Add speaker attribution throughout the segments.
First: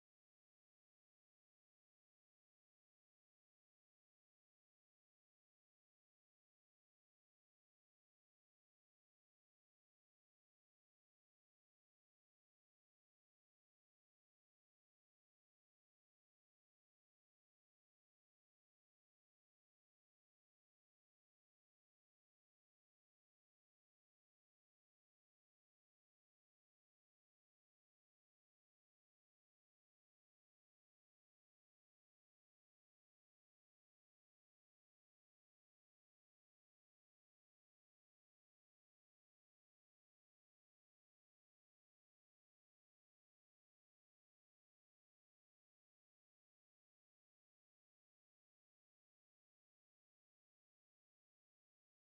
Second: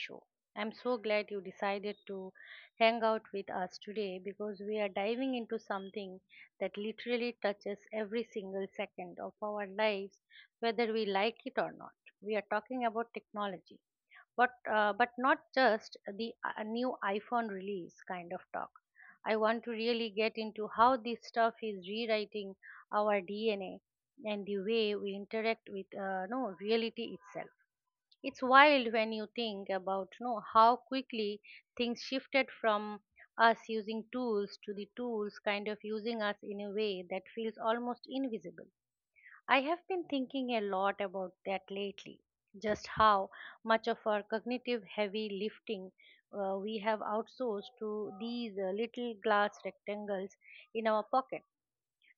Speaker 1: show. I'm so glad you decided to hang out with us today because we are diving into something that literally touches every single second of our lives, whether we like it or not. We are talking about technology, but not just the new iPhone release kind of talk. I want to really get into how this stuff is rewriting our DNA and the way we interact with no reality itself. It's wild when you think about how quickly things shifted from us using tools to the tools kind of using us in a way that feels almost invisible. I have been thinking a lot about that lately, just how much of our cognitive heavy lifting we have outsourced to these little glass rectangles in our pocket.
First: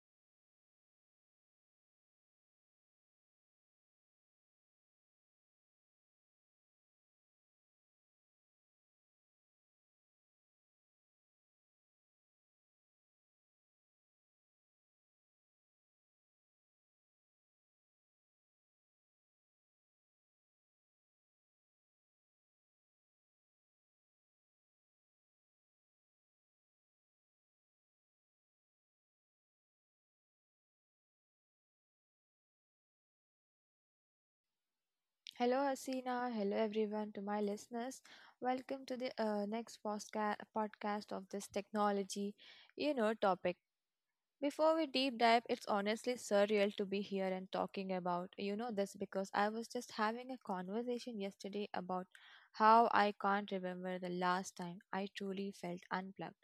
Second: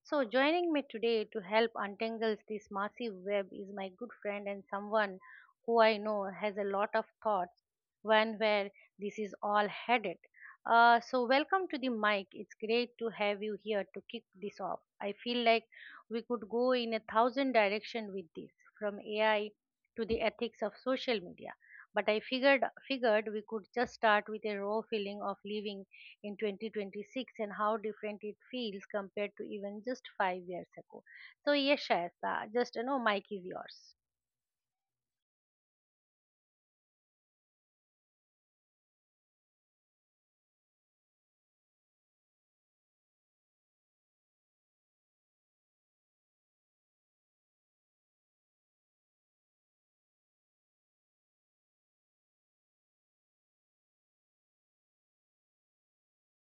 Speaker 1: So, joining me today to help untangle this massive web is my good friend and someone who I know has a lot of thoughts when where this is all headed. Welcome to the mic. It's great to have you here to kick this off. I feel like we could go in a thousand directions with this, from AI to the ethics of social media. But I figured we could just start with a raw feeling of living in 2026 and how different it feels compared to even just 5 years ago. So, yes, Shayesta, mic is yours.
Speaker 2: Hello, Asina. Hello, everyone, to my listeners. Welcome to the next podcast of this technology, topic. Before we deep dive, it's honestly surreal to be here and talking about, this because I was just having a conversation yesterday about how I can't remember the last time I truly felt unplugged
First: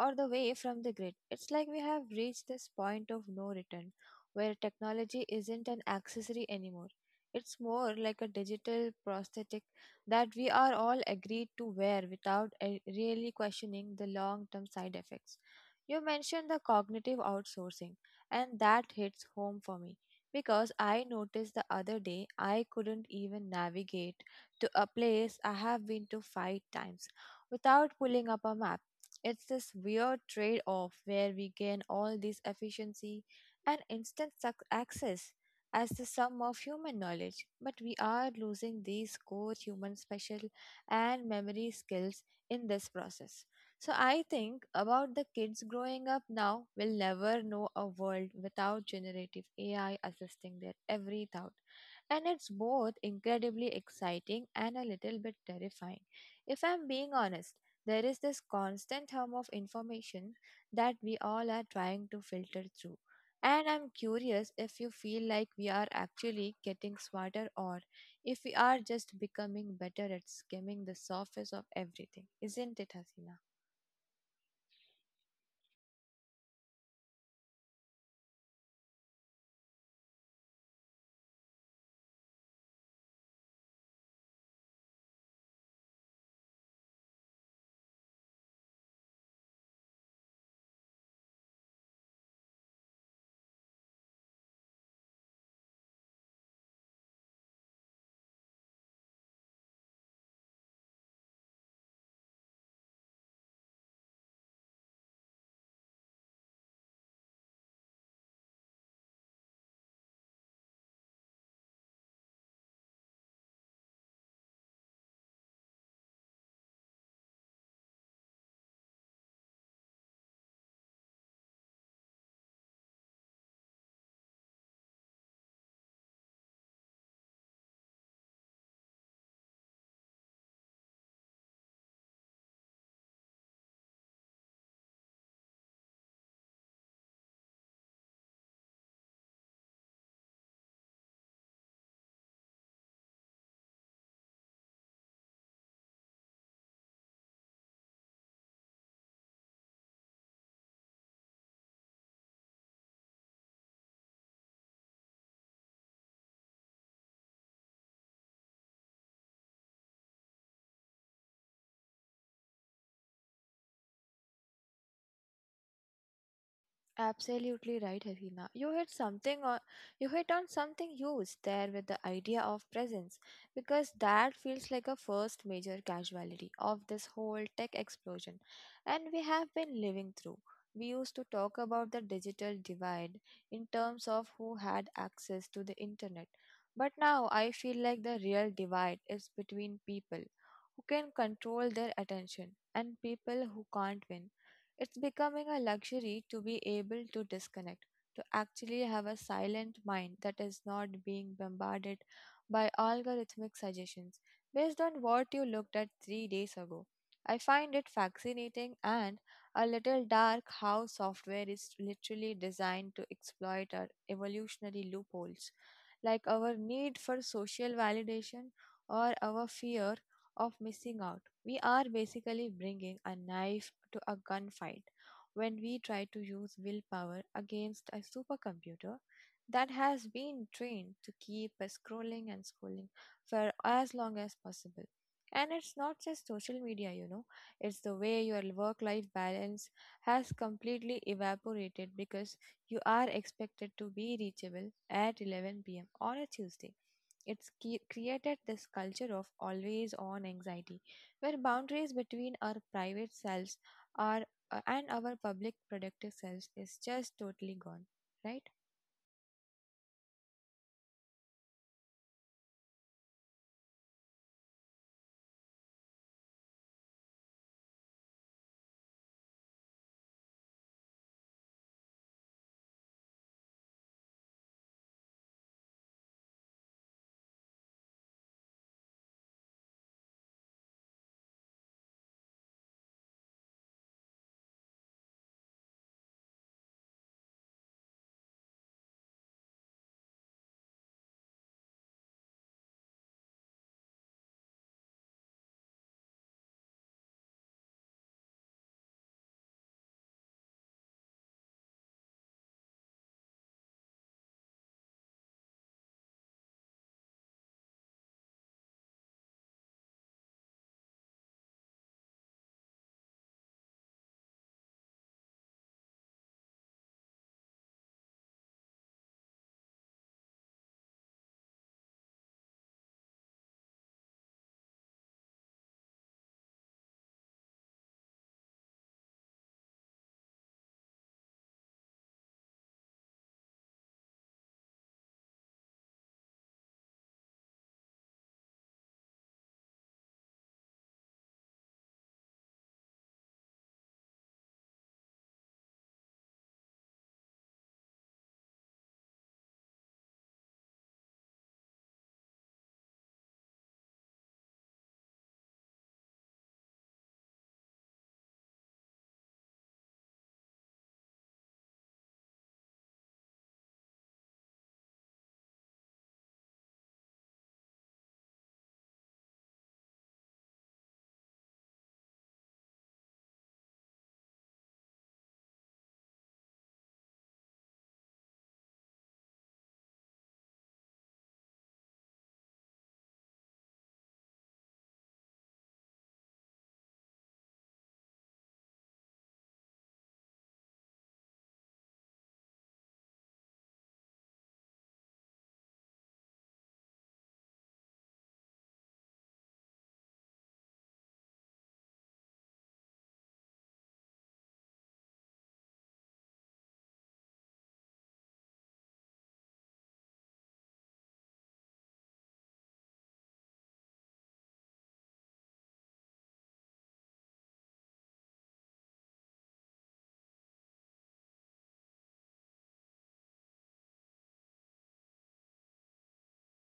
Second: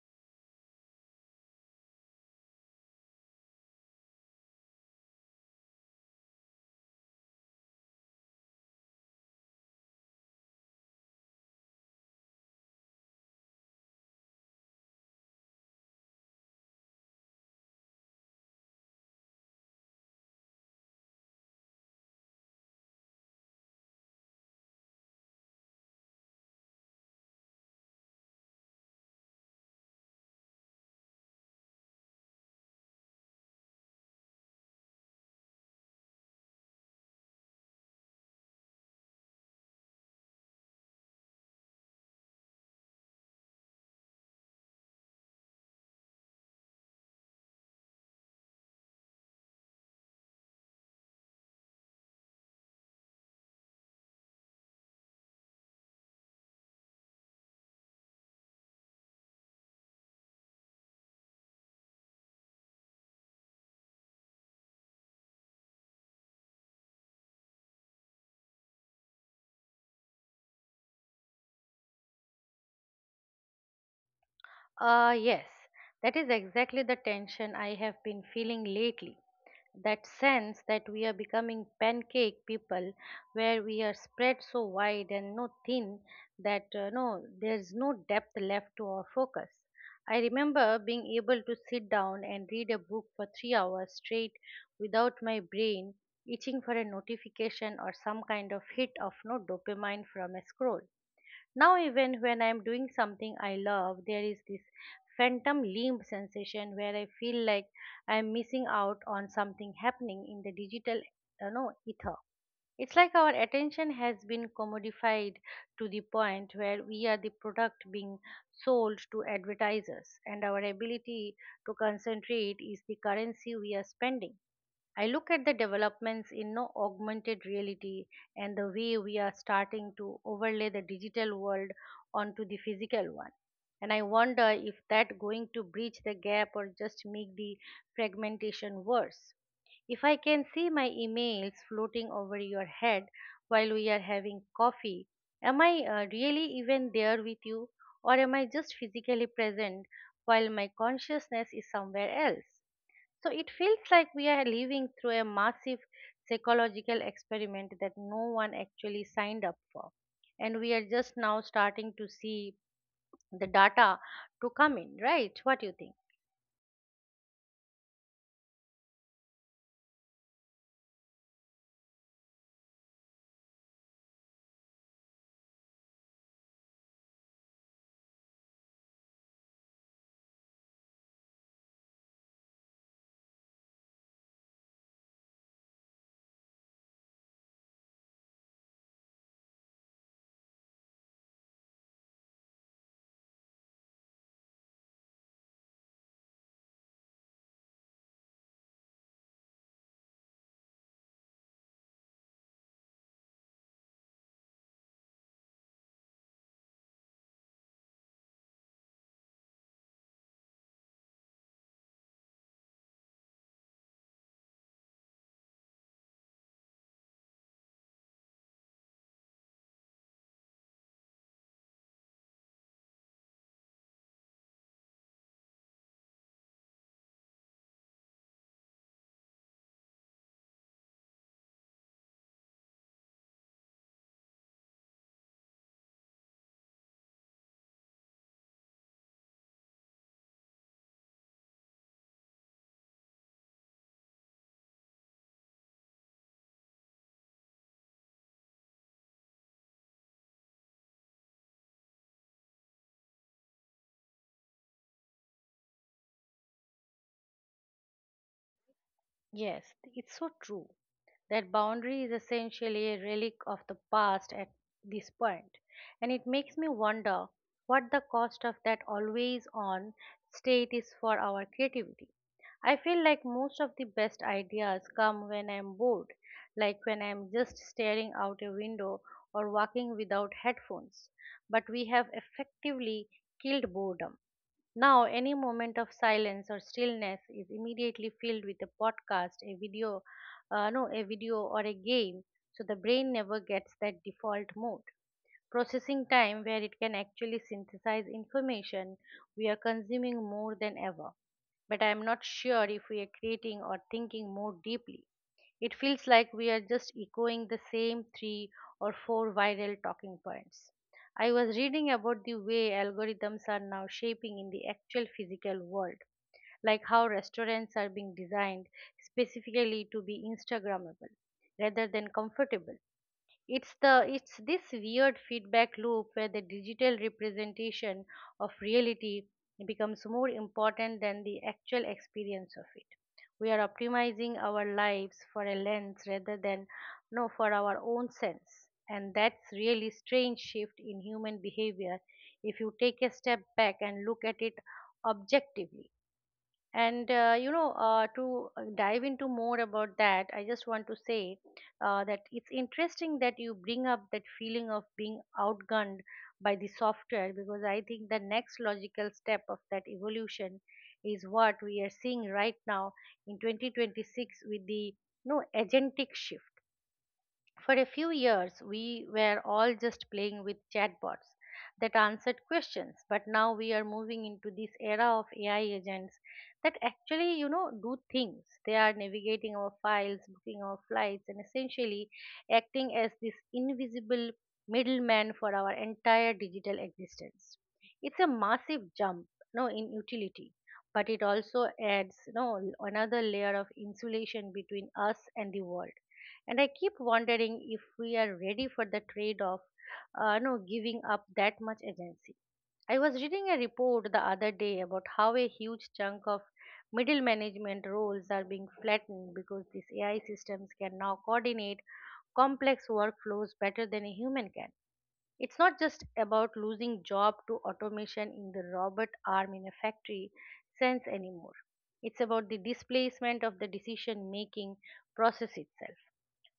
Speaker 2: or the way from the grid. It's like we have reached this point of no return where technology isn't an accessory anymore. It's more like a digital prosthetic that we are all agreed to wear without really questioning the long term side effects. You mentioned the cognitive outsourcing, and that hits home for me because I noticed the other day I couldn't even navigate to a place I have been to five times without pulling up a map. It's this weird trade off where we gain all this efficiency and instant access as the sum of human knowledge, but we are losing these core human special and memory skills in this process. So I think about the kids growing up now will never know a world without generative AI assisting their every thought. And it's both incredibly exciting and a little bit terrifying. If I'm being honest, there is this constant hum of information that we all are trying to filter through. And I'm curious if you feel like we are actually getting smarter or if we are just becoming better at skimming the surface of everything. Isn't it, Hasina?
Speaker 1: Yes, that is exactly the tension I have been feeling lately. That sense that we are becoming pancake people where we are spread so wide and thin that there's no depth left to our focus. I remember being able to sit down and read a book for 3 hours straight without my brain itching for a notification or some kind of hit of no dopamine from a scroll. Now, even when I'm doing something I love, there is this phantom limb sensation where I feel like I'm missing out on something happening in the digital, ether. It's like our attention has been commodified to the point where we are the product being sold to advertisers, and our ability to concentrate is the currency we are spending. I look at the developments in no augmented reality and the way we are starting to overlay the digital world onto the physical one. And I wonder if that going to bridge the gap or just make the fragmentation worse. If I can see my emails floating over your head while we are having coffee, am I really even there with you, or am I just physically present while my consciousness is somewhere else? So it feels like we are living through a massive psychological experiment that no one actually signed up for. And we are just now starting to see the data to come in, right? What do you think?
Speaker 2: Absolutely right, Hasina. You hit on something huge there with the idea of presence, because that feels like a first major casualty of this whole tech explosion, and we have been living through. We used to talk about the digital divide in terms of who had access to the internet, but now I feel like the real divide is between people who can control their attention and people who can't win. It's becoming a luxury to be able to disconnect, to actually have a silent mind that is not being bombarded by algorithmic suggestions based on what you looked at three days ago. I find it fascinating and a little dark how software is literally designed to exploit our evolutionary loopholes, like our need for social validation or our fear of missing out. We are basically bringing a knife to a gunfight when we try to use willpower against a supercomputer that has been trained to keep us scrolling and scrolling for as long as possible. And it's not just social media, it's the way your work life balance has completely evaporated because you are expected to be reachable at 11 p.m. on a Tuesday. It's created this culture of always on anxiety, where boundaries between our private selves are, and our public productive selves is just totally gone, right?
Speaker 1: Yes, it's so true. That boundary is essentially a relic of the past at this point, and it makes me wonder what the cost of that always on state is for our creativity. I feel like most of the best ideas come when I'm bored, like when I'm just staring out a window or walking without headphones. But we have effectively killed boredom. Now, any moment of silence or stillness is immediately filled with a podcast, a video, no, a video or a game, so the brain never gets that default mode. Processing time where it can actually synthesize information. We are consuming more than ever. But I am not sure if we are creating or thinking more deeply. It feels like we are just echoing the same 3 or 4 viral talking points. I was reading about the way algorithms are now shaping in the actual physical world, like how restaurants are being designed specifically to be Instagrammable rather than comfortable. It's this weird feedback loop where the digital representation of reality becomes more important than the actual experience of it. We are optimizing our lives for a lens rather than no for our own sense. And that's really strange shift in human behavior if you take a step back and look at it objectively. And you know, to dive into more about that, I just want to say that it's interesting that you bring up that feeling of being outgunned by the software, because I think the next logical step of that evolution is what we are seeing right now in 2026 with the agentic shift. For a few years, we were all just playing with chatbots that answered questions, but now we are moving into this era of AI agents that actually, you know, do things. They are navigating our files, booking our flights, and essentially acting as this invisible middleman for our entire digital existence. It's a massive jump, no, in utility, but it also adds, no, another layer of insulation between us and the world, and I keep wondering if we are ready for the trade off, no, giving up that much agency. I was reading a report the other day about how a huge chunk of middle management roles are being flattened because these AI systems can now coordinate complex workflows better than a human can. It's not just about losing job to automation in the robot arm in a factory sense anymore. It's about the displacement of the decision making process itself.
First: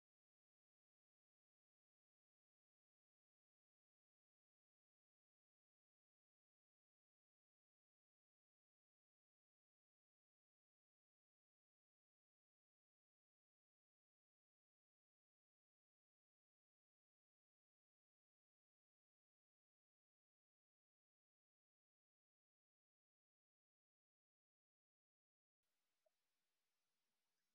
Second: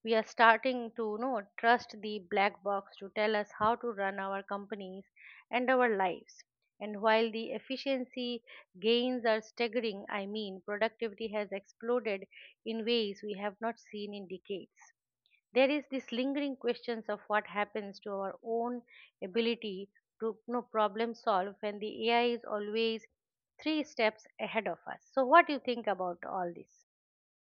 Speaker 1: We are starting to, you know, trust the black box to tell us how to run our companies and our lives. And while the efficiency gains are staggering, I mean productivity has exploded in ways we have not seen in decades, there is this lingering questions of what happens to our own ability to, you know, problem solve when the ai is always three steps ahead of us. So what do you think about all this?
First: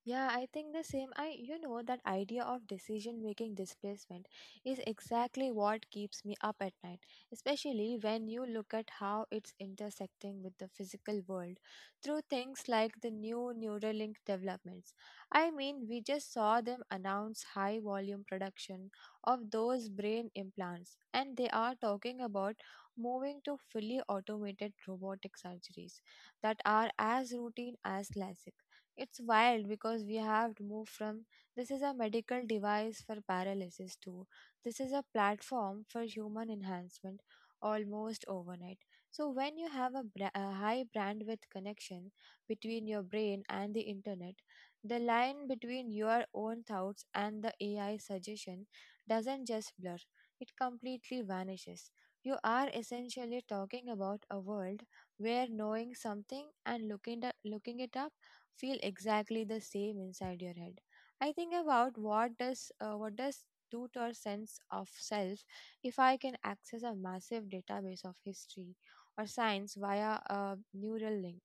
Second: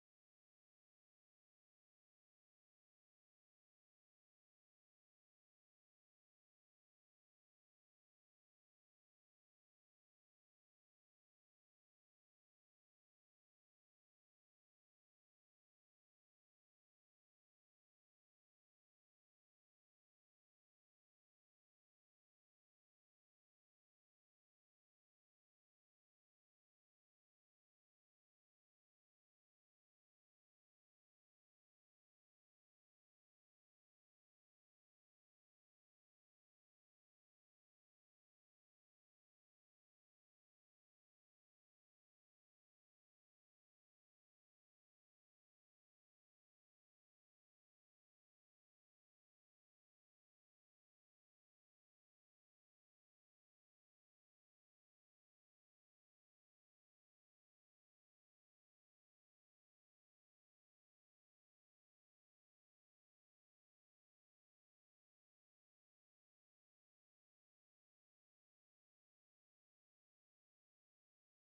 Speaker 2: Yeah, I think the same. That idea of decision making displacement is exactly what keeps me up at night, especially when you look at how it's intersecting with the physical world through things like the new Neuralink developments. I mean, we just saw them announce high volume production of those brain implants, and they are talking about moving to fully automated robotic surgeries that are as routine as LASIK. It's wild because we have moved from this is a medical device for paralysis to this is a platform for human enhancement almost overnight. So, when you have a high bandwidth connection between your brain and the internet, the line between your own thoughts and the AI suggestion doesn't just blur, it completely vanishes. You are essentially talking about a world where knowing something and looking it up feel exactly the same inside your head. I think about what does do to our sense of self if I can access a massive database of history or science via a neural link.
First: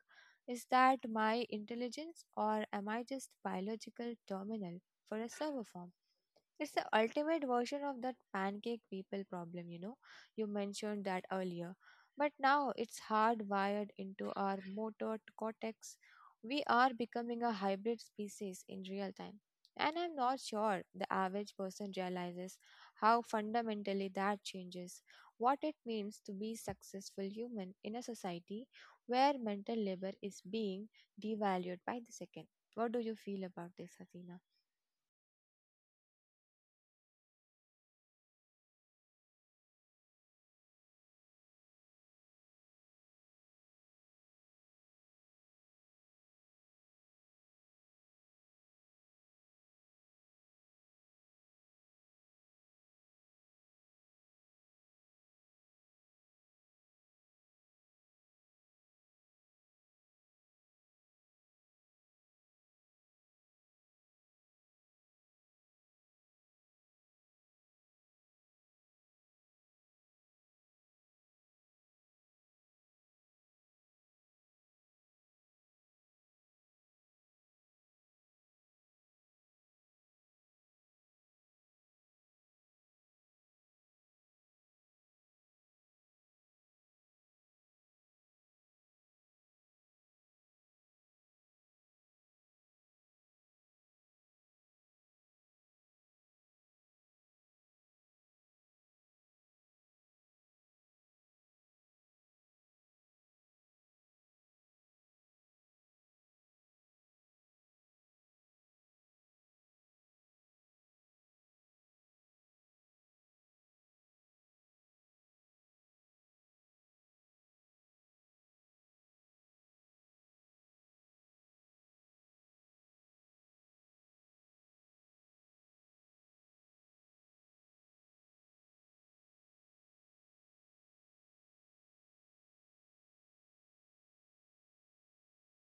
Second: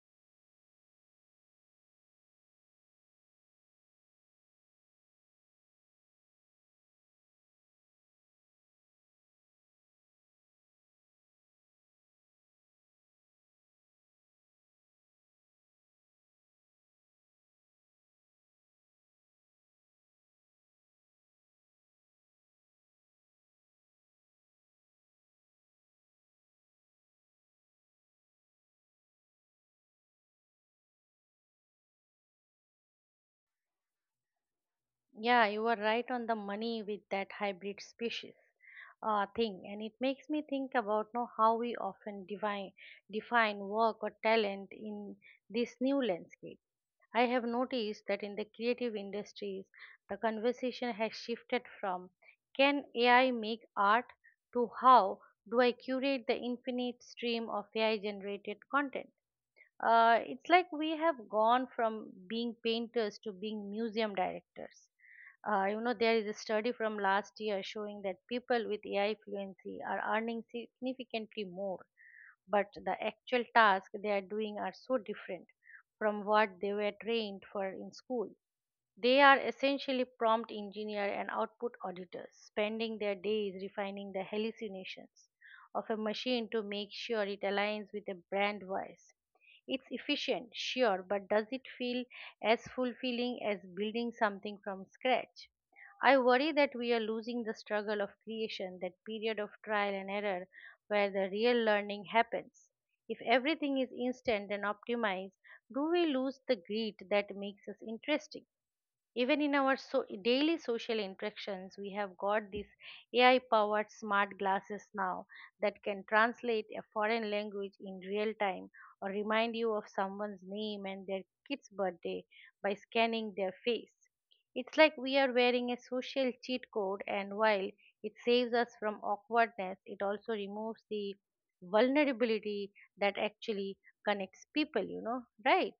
Speaker 2: Is that my intelligence or am I just biological terminal for a server farm? It's the ultimate version of that pancake people problem, you know. You mentioned that earlier. But now it's hardwired into our motor cortex. We are becoming a hybrid species in real time. And I'm not sure the average person realizes how fundamentally that changes what it means to be successful human in a society where mental labor is being devalued by the second. What do you feel about this, Hasina?
Speaker 1: Yeah, you are right on the money with that hybrid species thing, and it makes me think about know how we often define work or talent in this new landscape. I have noticed that in the creative industries, the conversation has shifted from can AI make art to how do I curate the infinite stream of AI generated content. It's like we have gone from being painters to being museum directors. There is a study from last year showing that people with AI fluency are earning significantly more, but the actual tasks they are doing are so different from what they were trained for in school. They are essentially prompt engineer and output auditors, spending their days refining the hallucinations of a machine to make sure it aligns with a brand voice. It's efficient, sure, but does it feel as fulfilling as building something from scratch? I worry that we are losing the struggle of creation, that period of trial and error where the real learning happens. If everything is instant and optimized, do we lose the grit that makes us interesting? Even in our daily social interactions, we have got these AI powered smart glasses now that can translate a foreign language in real time or remind you of someone's name and their kid's birthday by scanning their face. It's like we are wearing a social cheat code, and while it saves us from awkwardness, it also removes the vulnerability that actually connects people, you know, right?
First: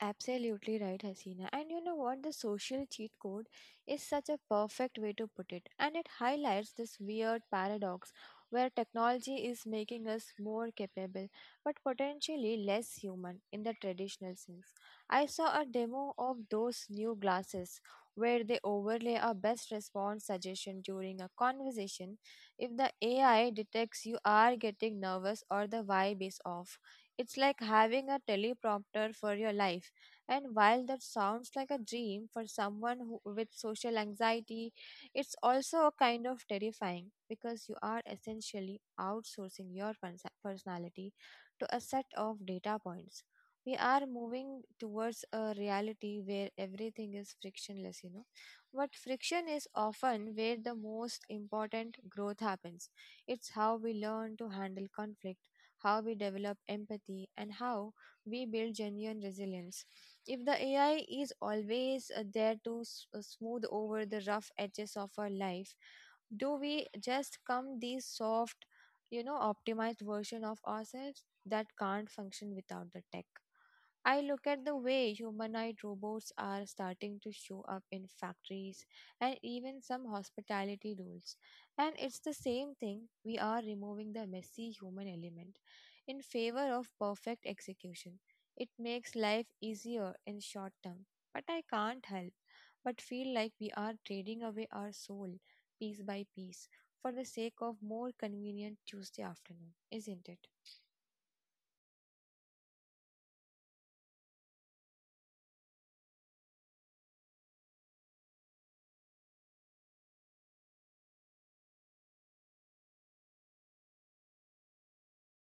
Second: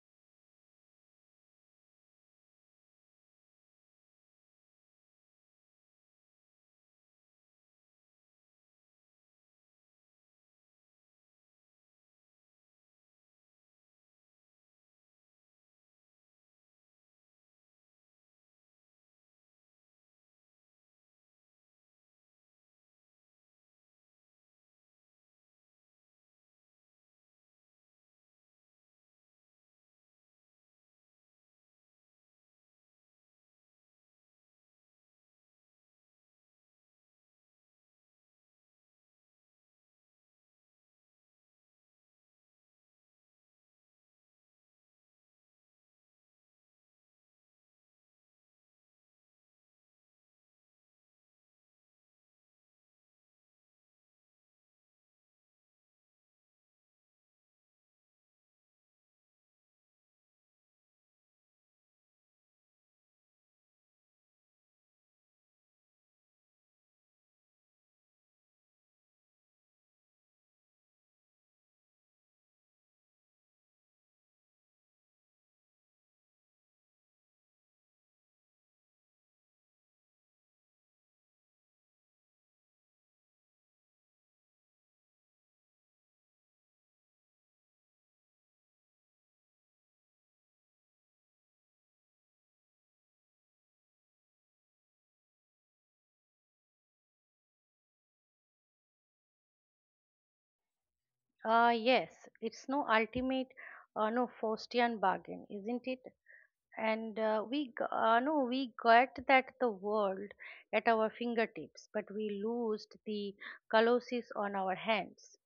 Speaker 2: Absolutely right, Hasina. And you know what? The social cheat code is such a perfect way to put it. And it highlights this weird paradox where technology is making us more capable but potentially less human in the traditional sense. I saw a demo of those new glasses where they overlay a best response suggestion during a conversation. If the AI detects you are getting nervous or the vibe is off, it's like having a teleprompter for your life, and while that sounds like a dream for someone who, with social anxiety, it's also a kind of terrifying because you are essentially outsourcing your personality to a set of data points. We are moving towards a reality where everything is frictionless, you know. But friction is often where the most important growth happens. It's how we learn to handle conflict, how we develop empathy, and how we build genuine resilience if the AI is always there to smooth over the rough edges of our life, do we just come these soft, you know, optimized version of ourselves that can't function without the tech? I look at the way humanoid robots are starting to show up in factories and even some hospitality roles. And it's the same thing, we are removing the messy human element in favor of perfect execution. It makes life easier in short term, but I can't help but feel like we are trading away our soul piece by piece for the sake of more convenient Tuesday afternoon, isn't it?
Speaker 1: Yes, it's ultimate, no Faustian bargain, isn't it? And we, g- no, we got that the world at our fingertips, but we lost the colossus on our hands.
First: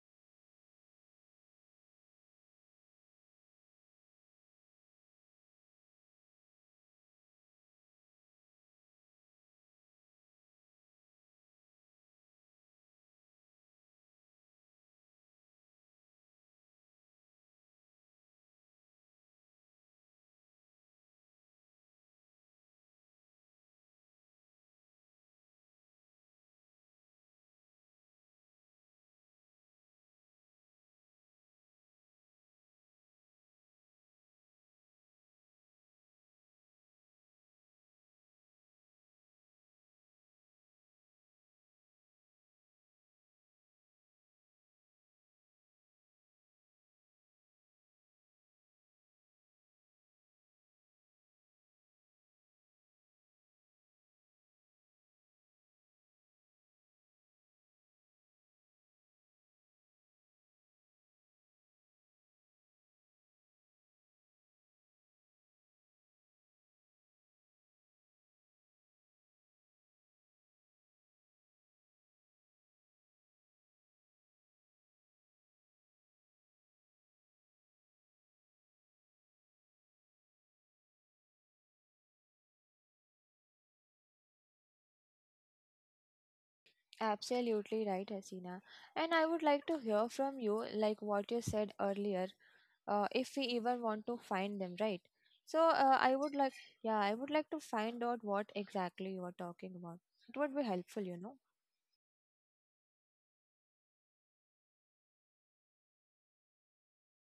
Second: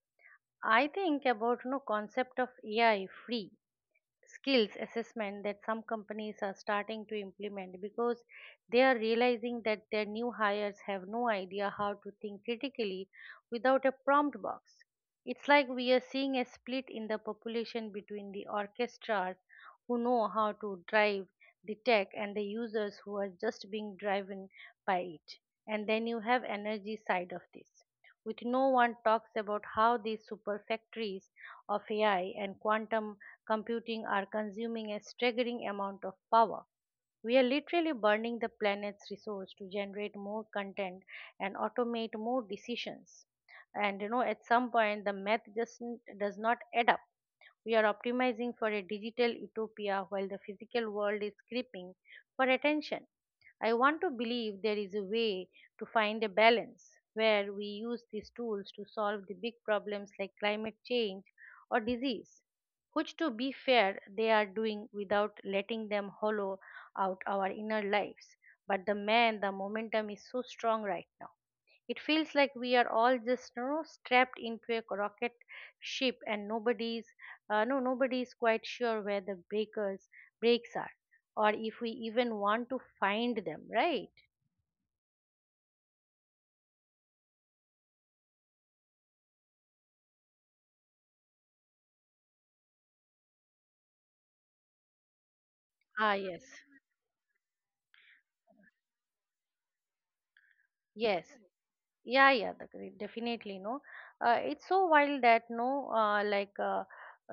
Speaker 1: I think about no concept of AI free skills assessment that some companies are starting to implement because they are realizing that their new hires have no idea how to think critically without a prompt box. It's like we are seeing a split in the population between the orchestras who know how to drive the tech and the users who are just being driven by it. And then you have energy side of this, which no one talks about how these super factories of AI and quantum computing are consuming a staggering amount of power. We are literally burning the planet's resource to generate more content and automate more decisions. And you know, at some point, the math just does not add up. We are optimizing for a digital utopia while the physical world is screaming for attention. I want to believe there is a way to find a balance where we use these tools to solve the big problems like climate change or disease, which, to be fair, they are doing without letting them hollow out our inner lives. But the momentum is so strong right now. It feels like we are all just strapped into a rocket ship, and nobody's no nobody is quite sure where the breakers breaks are, or if we even want to find them, right?
Speaker 2: Absolutely right, Hasina. And I would like to hear from you, like what you said earlier, if we even want to find them, right? So uh, I
Speaker 1: Ah,
Speaker 2: would
Speaker 1: yes,
Speaker 2: like, yeah, I would like to find out what exactly you are talking about. It would be helpful, you
Speaker 1: yes,
Speaker 2: know.
Speaker 1: yeah, yeah, definitely. No, It's so wild that no, like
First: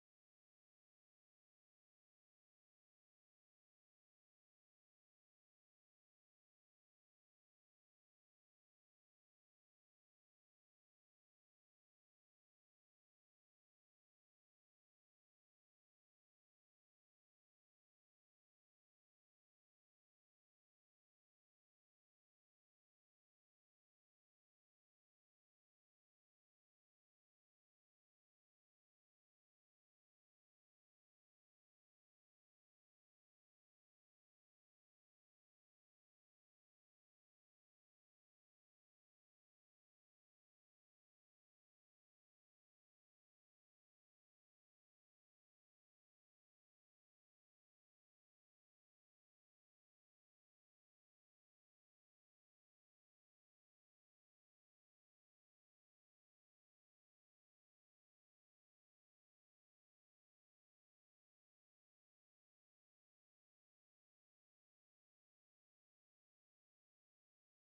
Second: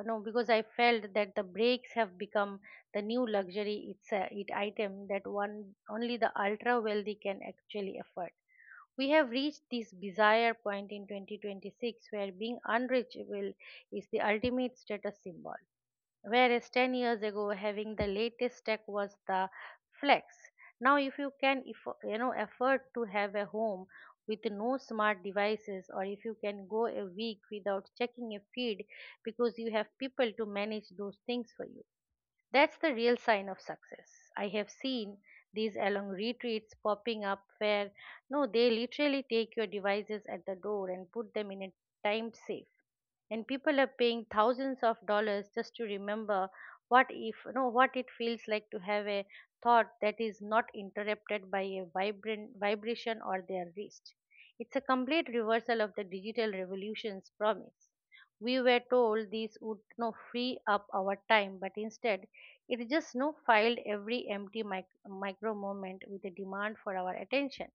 Speaker 1: no, because I felt that the brakes have become the new luxury. It's a it item that one only the ultra wealthy can actually afford. We have reached this bizarre point in 2026 where being unreachable is the ultimate status symbol. Whereas 10 years ago, having the latest tech was the flex. Now, if afford to have a home with no smart devices, or if you can go a week without checking a feed because you have people to manage those things for you, that's the real sign of success. I have seen these along retreats popping up where no, they literally take your devices at the door and put them in a time safe, and people are paying thousands of dollars just to remember what if you know what it feels like to have a thought that is not interrupted by a vibrant vibration or their wrist. It's a complete reversal of the digital revolution's promise. We were told this would no free up our time, but instead it just no filed every empty micro moment with a demand for our attention.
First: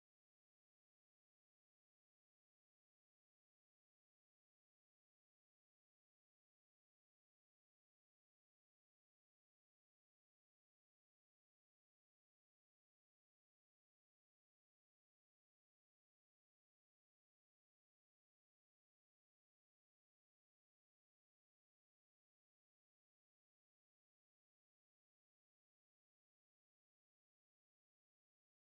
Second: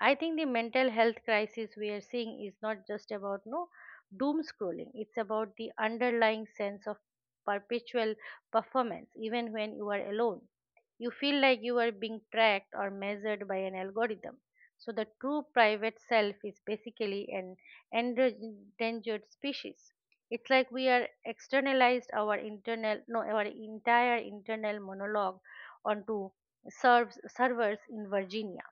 Speaker 1: I think the mental health crisis we are seeing is not just about no doom scrolling. It's about the underlying sense of perpetual performance, even when you are alone. You feel like you are being tracked or measured by an algorithm. So the true private self is basically an endangered species. It's like we are externalized our internal no our entire internal monologue onto serves servers in Virginia,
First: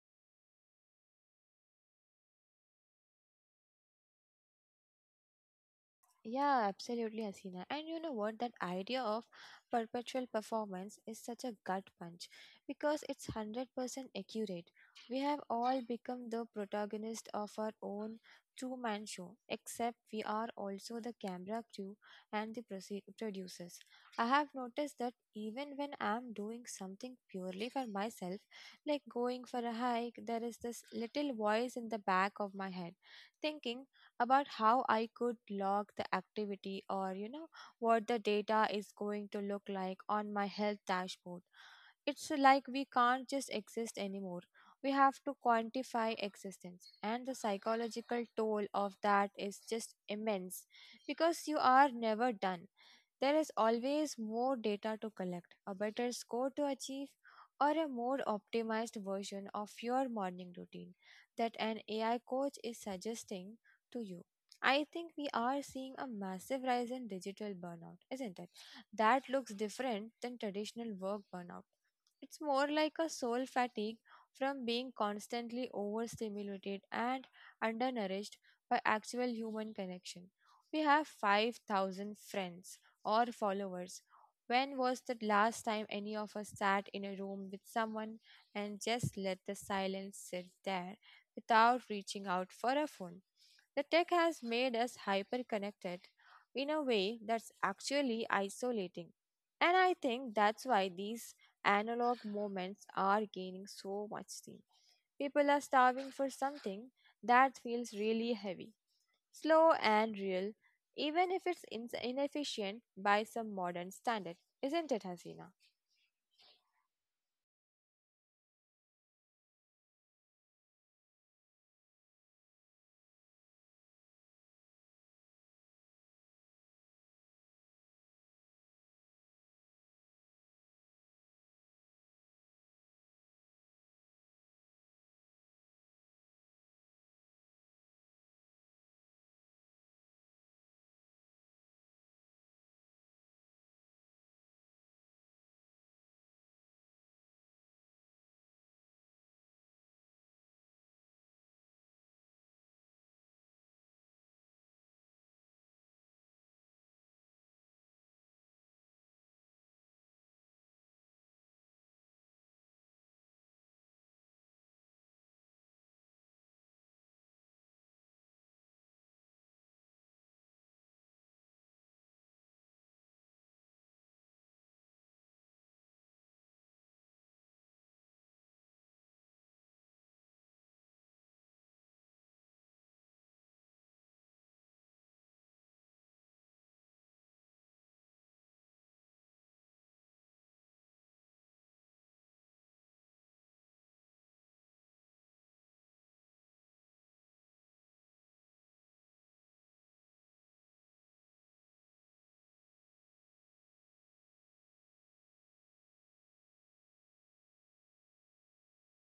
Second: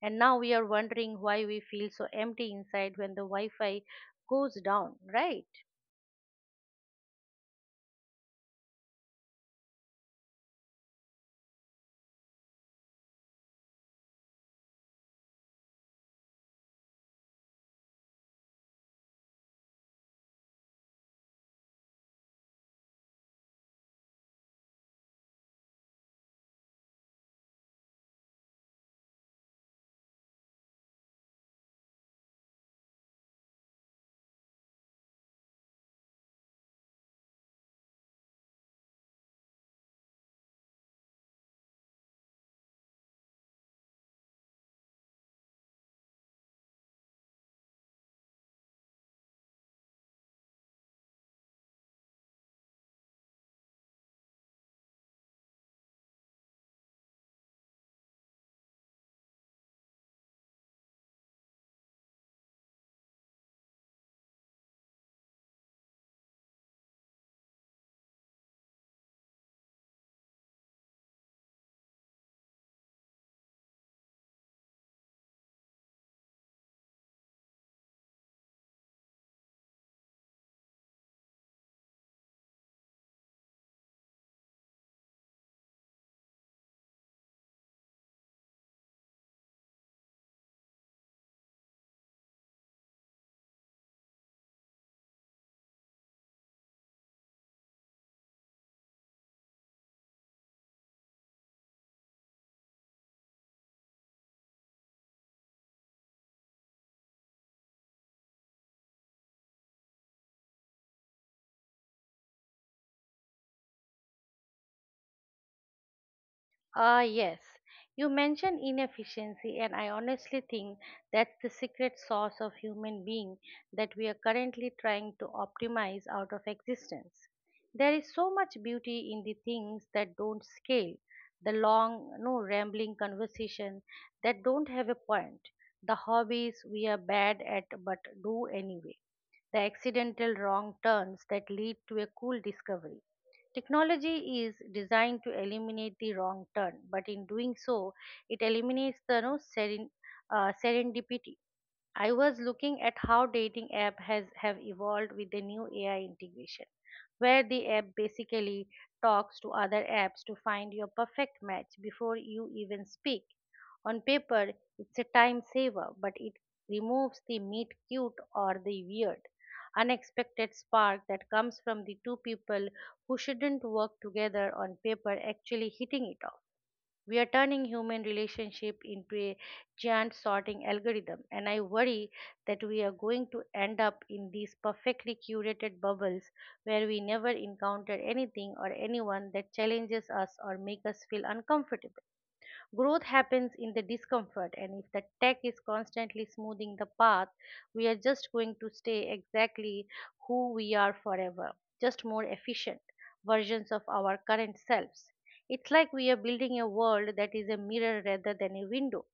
Speaker 1: and now we are wondering why we feel so empty inside when the Wi Fi goes down, right?
Speaker 2: Yeah, absolutely, Asina. And you know what? That idea of perpetual performance is such a gut punch because it's 100% accurate. We have all become the protagonist of our own two-man show, except we are also the camera crew and the producers. I have noticed that even when I'm doing something purely for myself, like going for a hike, there is this little voice in the back of my head thinking about how I could log the activity or, you know, what the data is going to look like on my health dashboard. It's like we can't just exist anymore. We have to quantify existence, and the psychological toll of that is just immense because you are never done. There is always more data to collect, a better score to achieve, or a more optimized version of your morning routine that an AI coach is suggesting to you. I think we are seeing a massive rise in digital burnout, isn't it? That looks different than traditional work burnout. It's more like a soul fatigue from being constantly overstimulated and undernourished by actual human connection. We have 5,000 friends or followers. When was the last time any of us sat in a room with someone and just let the silence sit there without reaching out for a phone? The tech has made us hyper connected in a way that's actually isolating. And I think that's why these analog moments are gaining so much steam. People are starving for something that feels really heavy, slow, and real, even if it's inefficient by some modern standard. Isn't it, Hasina?
Speaker 1: Ah, yes. You mentioned inefficiency, and I honestly think that's the secret sauce of human being that we are currently trying to optimize out of existence. There is so much beauty in the things that don't scale, the long, rambling conversation that don't have a point, the hobbies we are bad at but do anyway, the accidental wrong turns that lead to a cool discovery. Technology is designed to eliminate the wrong turn, but in doing so, it eliminates the no, seren- serendipity. I was looking at how dating app has have evolved with the new AI integration, where the app basically talks to other apps to find your perfect match before you even speak. On paper, it's a time saver, but it removes the meet cute or the weird, unexpected spark that comes from the two people who shouldn't work together on paper actually hitting it off. We are turning human relationship into a giant sorting algorithm, and I worry that we are going to end up in these perfectly curated bubbles where we never encounter anything or anyone that challenges us or makes us feel uncomfortable. Growth happens in the discomfort, and if the tech is constantly smoothing the path, we are just going to stay exactly who we are forever, just more efficient versions of our current selves. It's like we are building a world that is a mirror rather than a window.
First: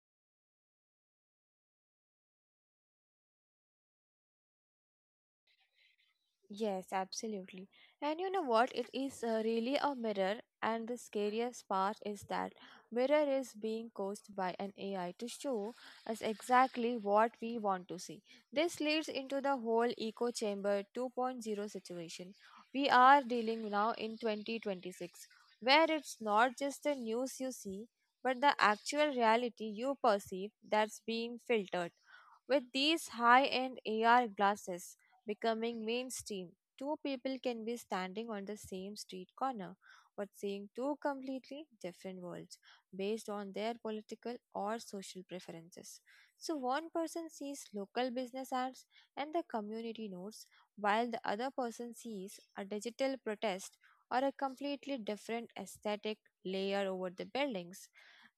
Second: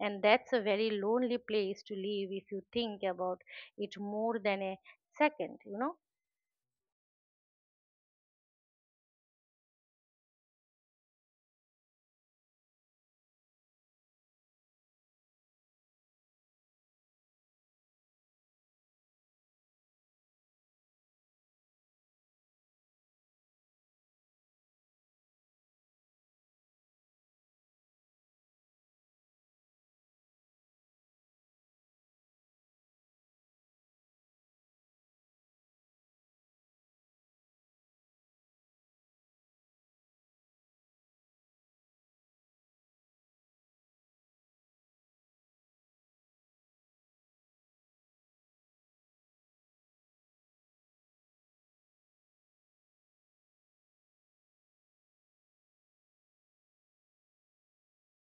Speaker 1: And that's a very lonely place to live if you think about it more than a second, you know.
Speaker 2: Yes, absolutely. And you know what? It is really a mirror, and the scariest part is that mirror is being caused by an AI to show us exactly what we want to see. This leads into the whole echo chamber 2.0 situation we are dealing now in 2026, where it's not just the news you see, but the actual reality you perceive that's being filtered with these high end AR glasses becoming mainstream. Two people can be standing on the same street corner but seeing two completely different worlds based on their political or social preferences. So, one person sees local business ads and the community notes, while the other person sees a digital protest or a completely different aesthetic layer over the buildings.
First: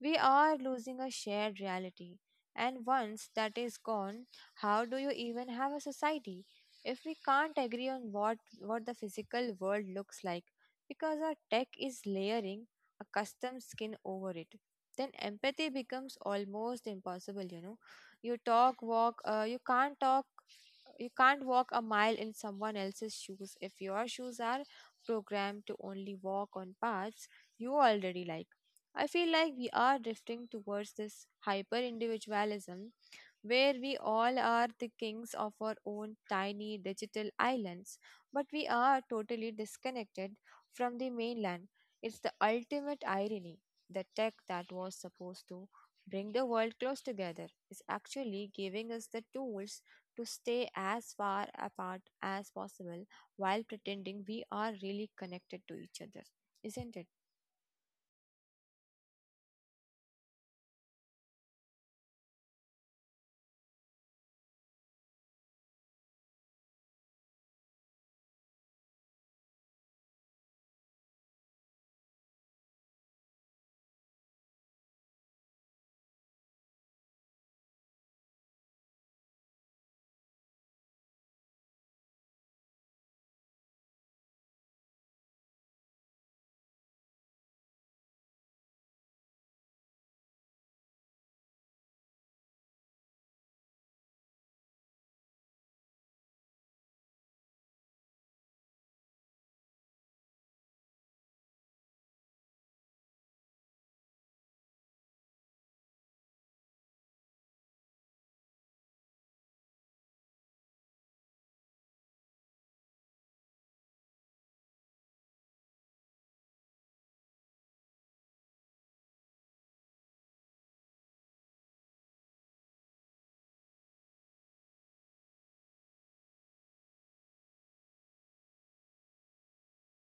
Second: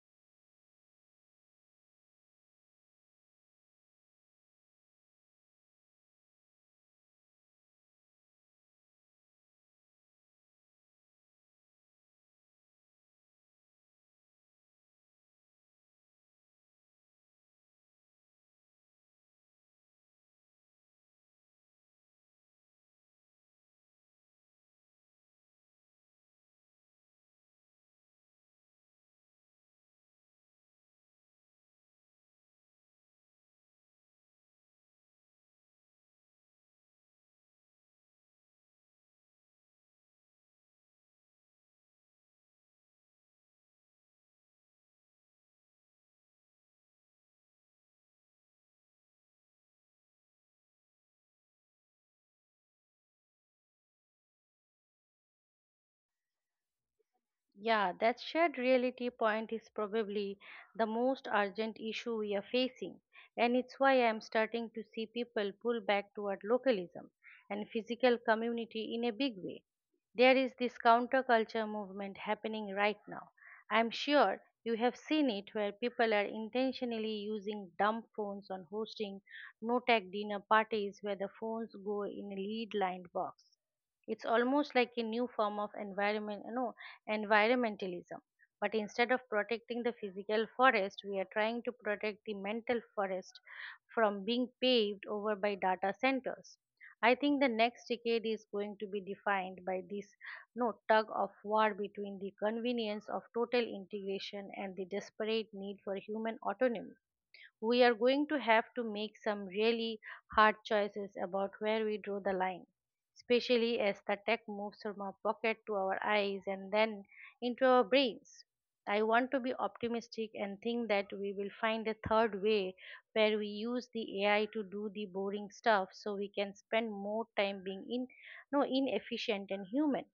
Speaker 2: We are losing a shared reality. And once that is gone, how do you even have a society? If we can't agree on what the physical world looks like because our tech is layering a custom skin over it, then empathy becomes almost impossible. You talk walk you can't talk You can't walk a mile in someone else's shoes if your shoes are programmed to only walk on paths you already like. I feel like we are drifting towards this hyper individualism where we all are the kings of our own tiny digital islands, but we are totally disconnected from the mainland. It's the ultimate irony. The tech that was supposed to bring the world close together is actually giving us the tools to stay as far apart as possible while pretending we are really connected to each other. Isn't it?
Speaker 1: Yeah, that shared reality point is probably the most urgent issue we are facing, and it's why I am starting to see people pull back toward localism and physical community in a big way. There is this counterculture movement happening right now. I'm sure you have seen it, where people are intentionally using dumb phones on hosting no tech dinner parties where the phones go in a lead lined box. It's almost like a new form of environment, no, environmentalism. But instead of protecting the physical forest, we are trying to protect the mental forest from being paved over by data centers. I think the next decade is going to be defined by this no tug of war between the convenience of total integration and the desperate need for human autonomy. We are going to have to make some really hard choices about where we draw the line, especially as the tech moves from our pocket to our eyes and then into our brains. I want to be optimistic and think that we will find a third way where we use the AI to do the boring stuff so we can spend more time being in no inefficient and human,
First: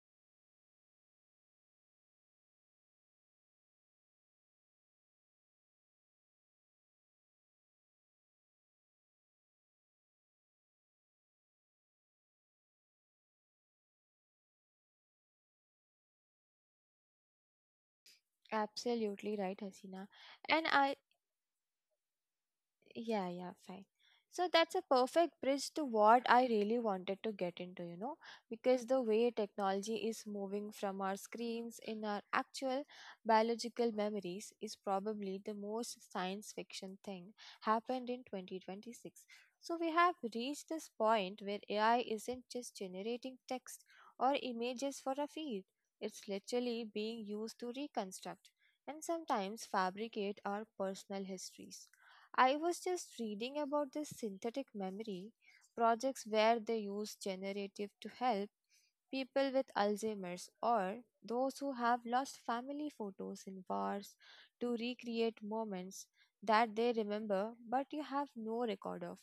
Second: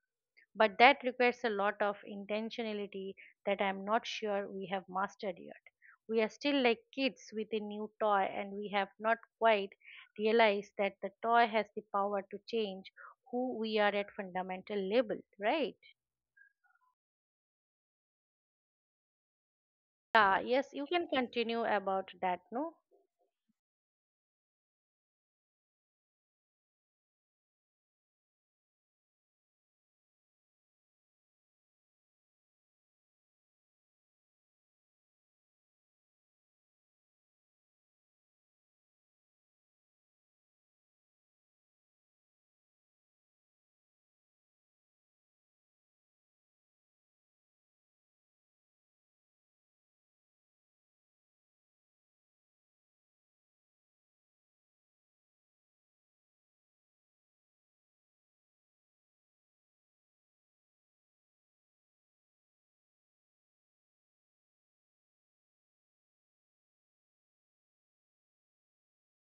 Speaker 1: but that requires a lot of intentionality that I'm not sure we have mastered yet. We are still like kids with a new toy, and we have not quite realized that the toy has the power to change who we are at fundamental level, right?
Speaker 2: Absolutely right, Hasina.
Speaker 1: Yeah,
Speaker 2: And
Speaker 1: yes, you
Speaker 2: I
Speaker 1: can continue about that, no?
Speaker 2: Yeah, fine. So that's a perfect bridge to what I really wanted to get into, because the way technology is moving from our screens in our actual biological memories is probably the most science fiction thing happened in 2026. So we have reached this point where AI isn't just generating text or images for a feed. It's literally being used to reconstruct and sometimes fabricate our personal histories. I was just reading about this synthetic memory projects where they use generative to help people with Alzheimer's, or those who have lost family photos in wars, to recreate moments that they remember but you have no record of.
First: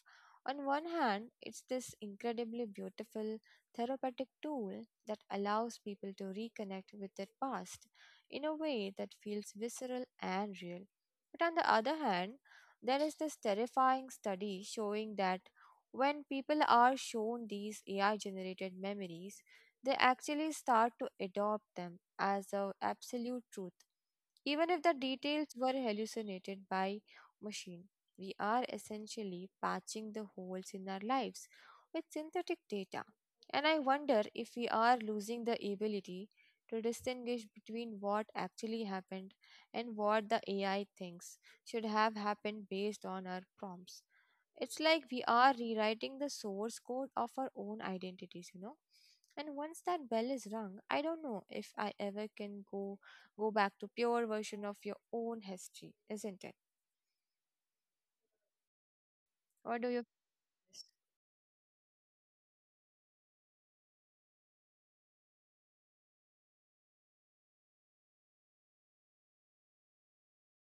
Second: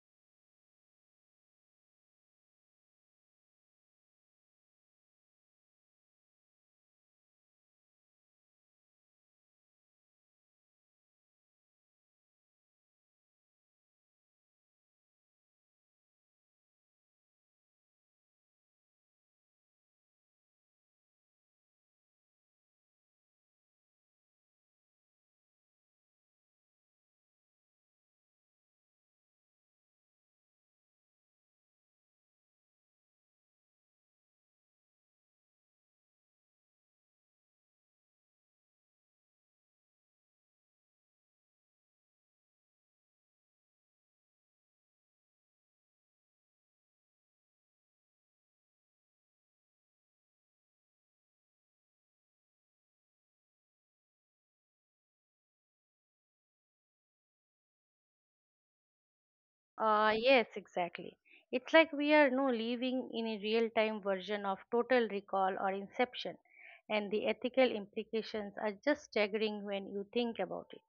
Speaker 2: On one hand, it's this incredibly beautiful therapeutic tool that allows people to reconnect with their past in a way that feels visceral and real. But on the other hand, there is this terrifying study showing that when people are shown these AI generated memories, they actually start to adopt them as a absolute truth. Even if the details were hallucinated by machine, we are essentially patching the holes in our lives with synthetic data. And I wonder if we are losing the ability to distinguish between what actually happened and what the AI thinks should have happened based on our prompts. It's like we are rewriting the source code of our own identities. And once that bell is rung, I don't know if I ever can go back to pure version of your own history, isn't it? What do you—
Speaker 1: Yes, exactly. It's like we are no living in a real-time version of Total Recall or Inception, and the ethical implications are just staggering when you think about it.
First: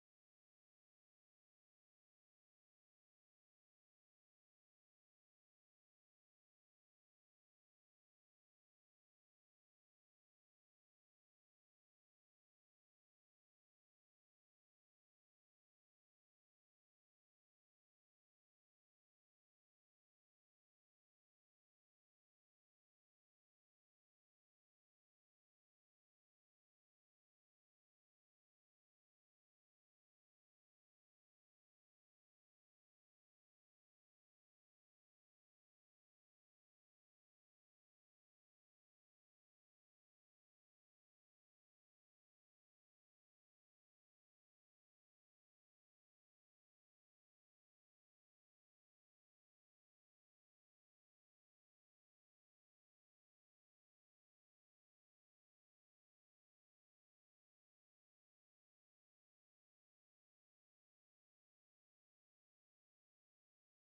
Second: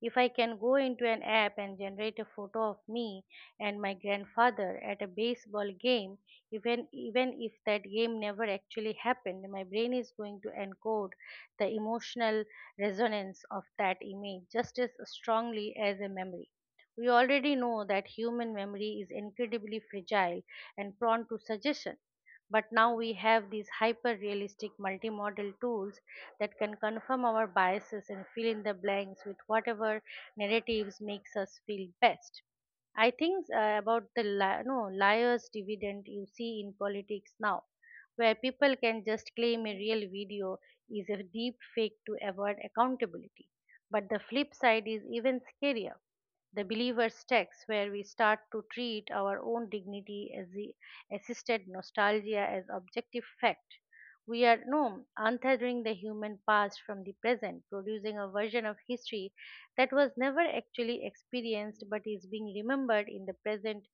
Speaker 1: If I can go into an app and generate a photo of me and my grandfather at a baseball game, even if that game never actually happened, my brain is going to encode the emotional resonance of that image just as strongly as a memory. We already know that human memory is incredibly fragile and prone to suggestion. But now we have these hyper realistic multimodal tools that can confirm our biases and fill in the blanks with whatever narratives makes us feel best. I think about the li- no liars dividend you see in politics now, where people can just claim a real video is a deep fake to avoid accountability. But the flip side is even scarier, the believer's text, where we start to treat our own dignity as the assisted nostalgia as objective fact. We are no untethering the human past from the present, producing a version of history that was never actually experienced but is being remembered in the present,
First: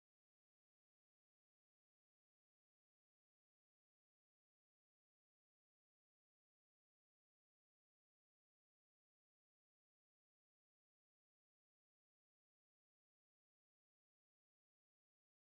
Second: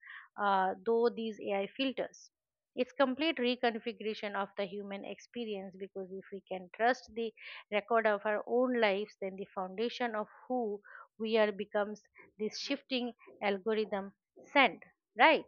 Speaker 1: though these AI filters. It's complete reconfiguration of the human experience because if we can trust the record of our own lives, then the foundation of who we are becomes this shifting algorithm sand, right?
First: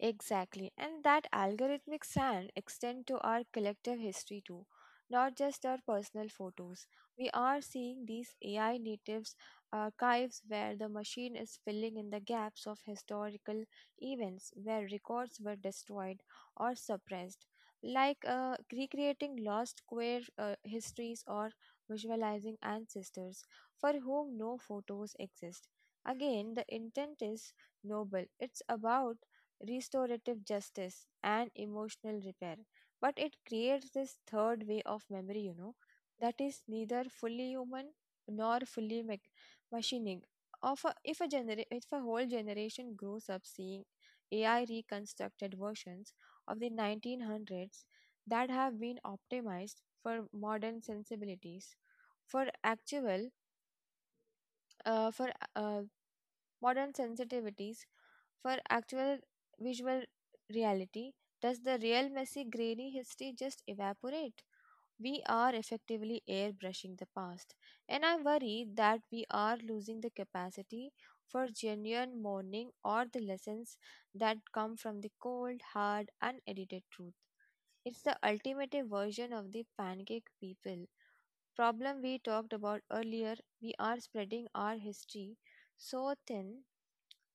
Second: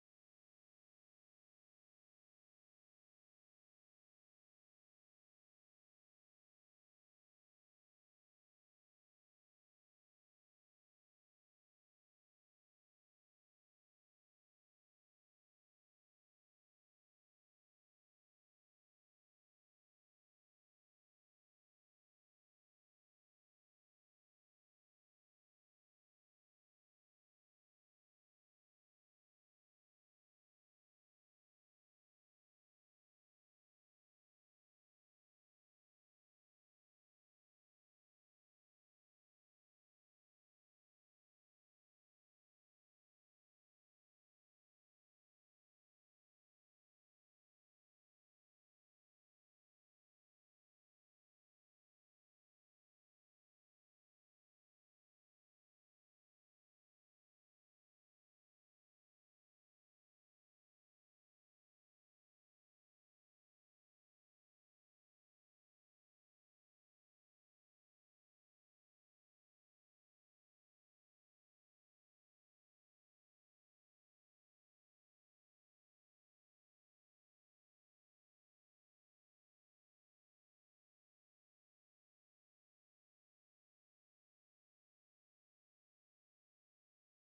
Speaker 2: Exactly. And that algorithmic sand extend to our collective history too, not just our personal photos. We are seeing these AI natives archives where the machine is filling in the gaps of historical events where records were destroyed or suppressed, like recreating lost queer histories or visualizing ancestors for whom no photos exist. Again, the intent is noble. It's about restorative justice, and emotional repair. But it creates this third way of memory, that is neither fully human nor fully mech machining. Of a, if a genera- If a whole generation grows up seeing AI reconstructed versions of the 1900s that have been optimized for modern sensibilities, for actual for uh, modern sensitivities, for actual visual reality, does the real messy, grainy history just evaporate? We are effectively airbrushing the past, and I worry that we are losing the capacity for genuine mourning or the lessons that come from the cold, hard, unedited truth. It's the ultimate version of the pancake people problem we talked about earlier. We are spreading our history so thin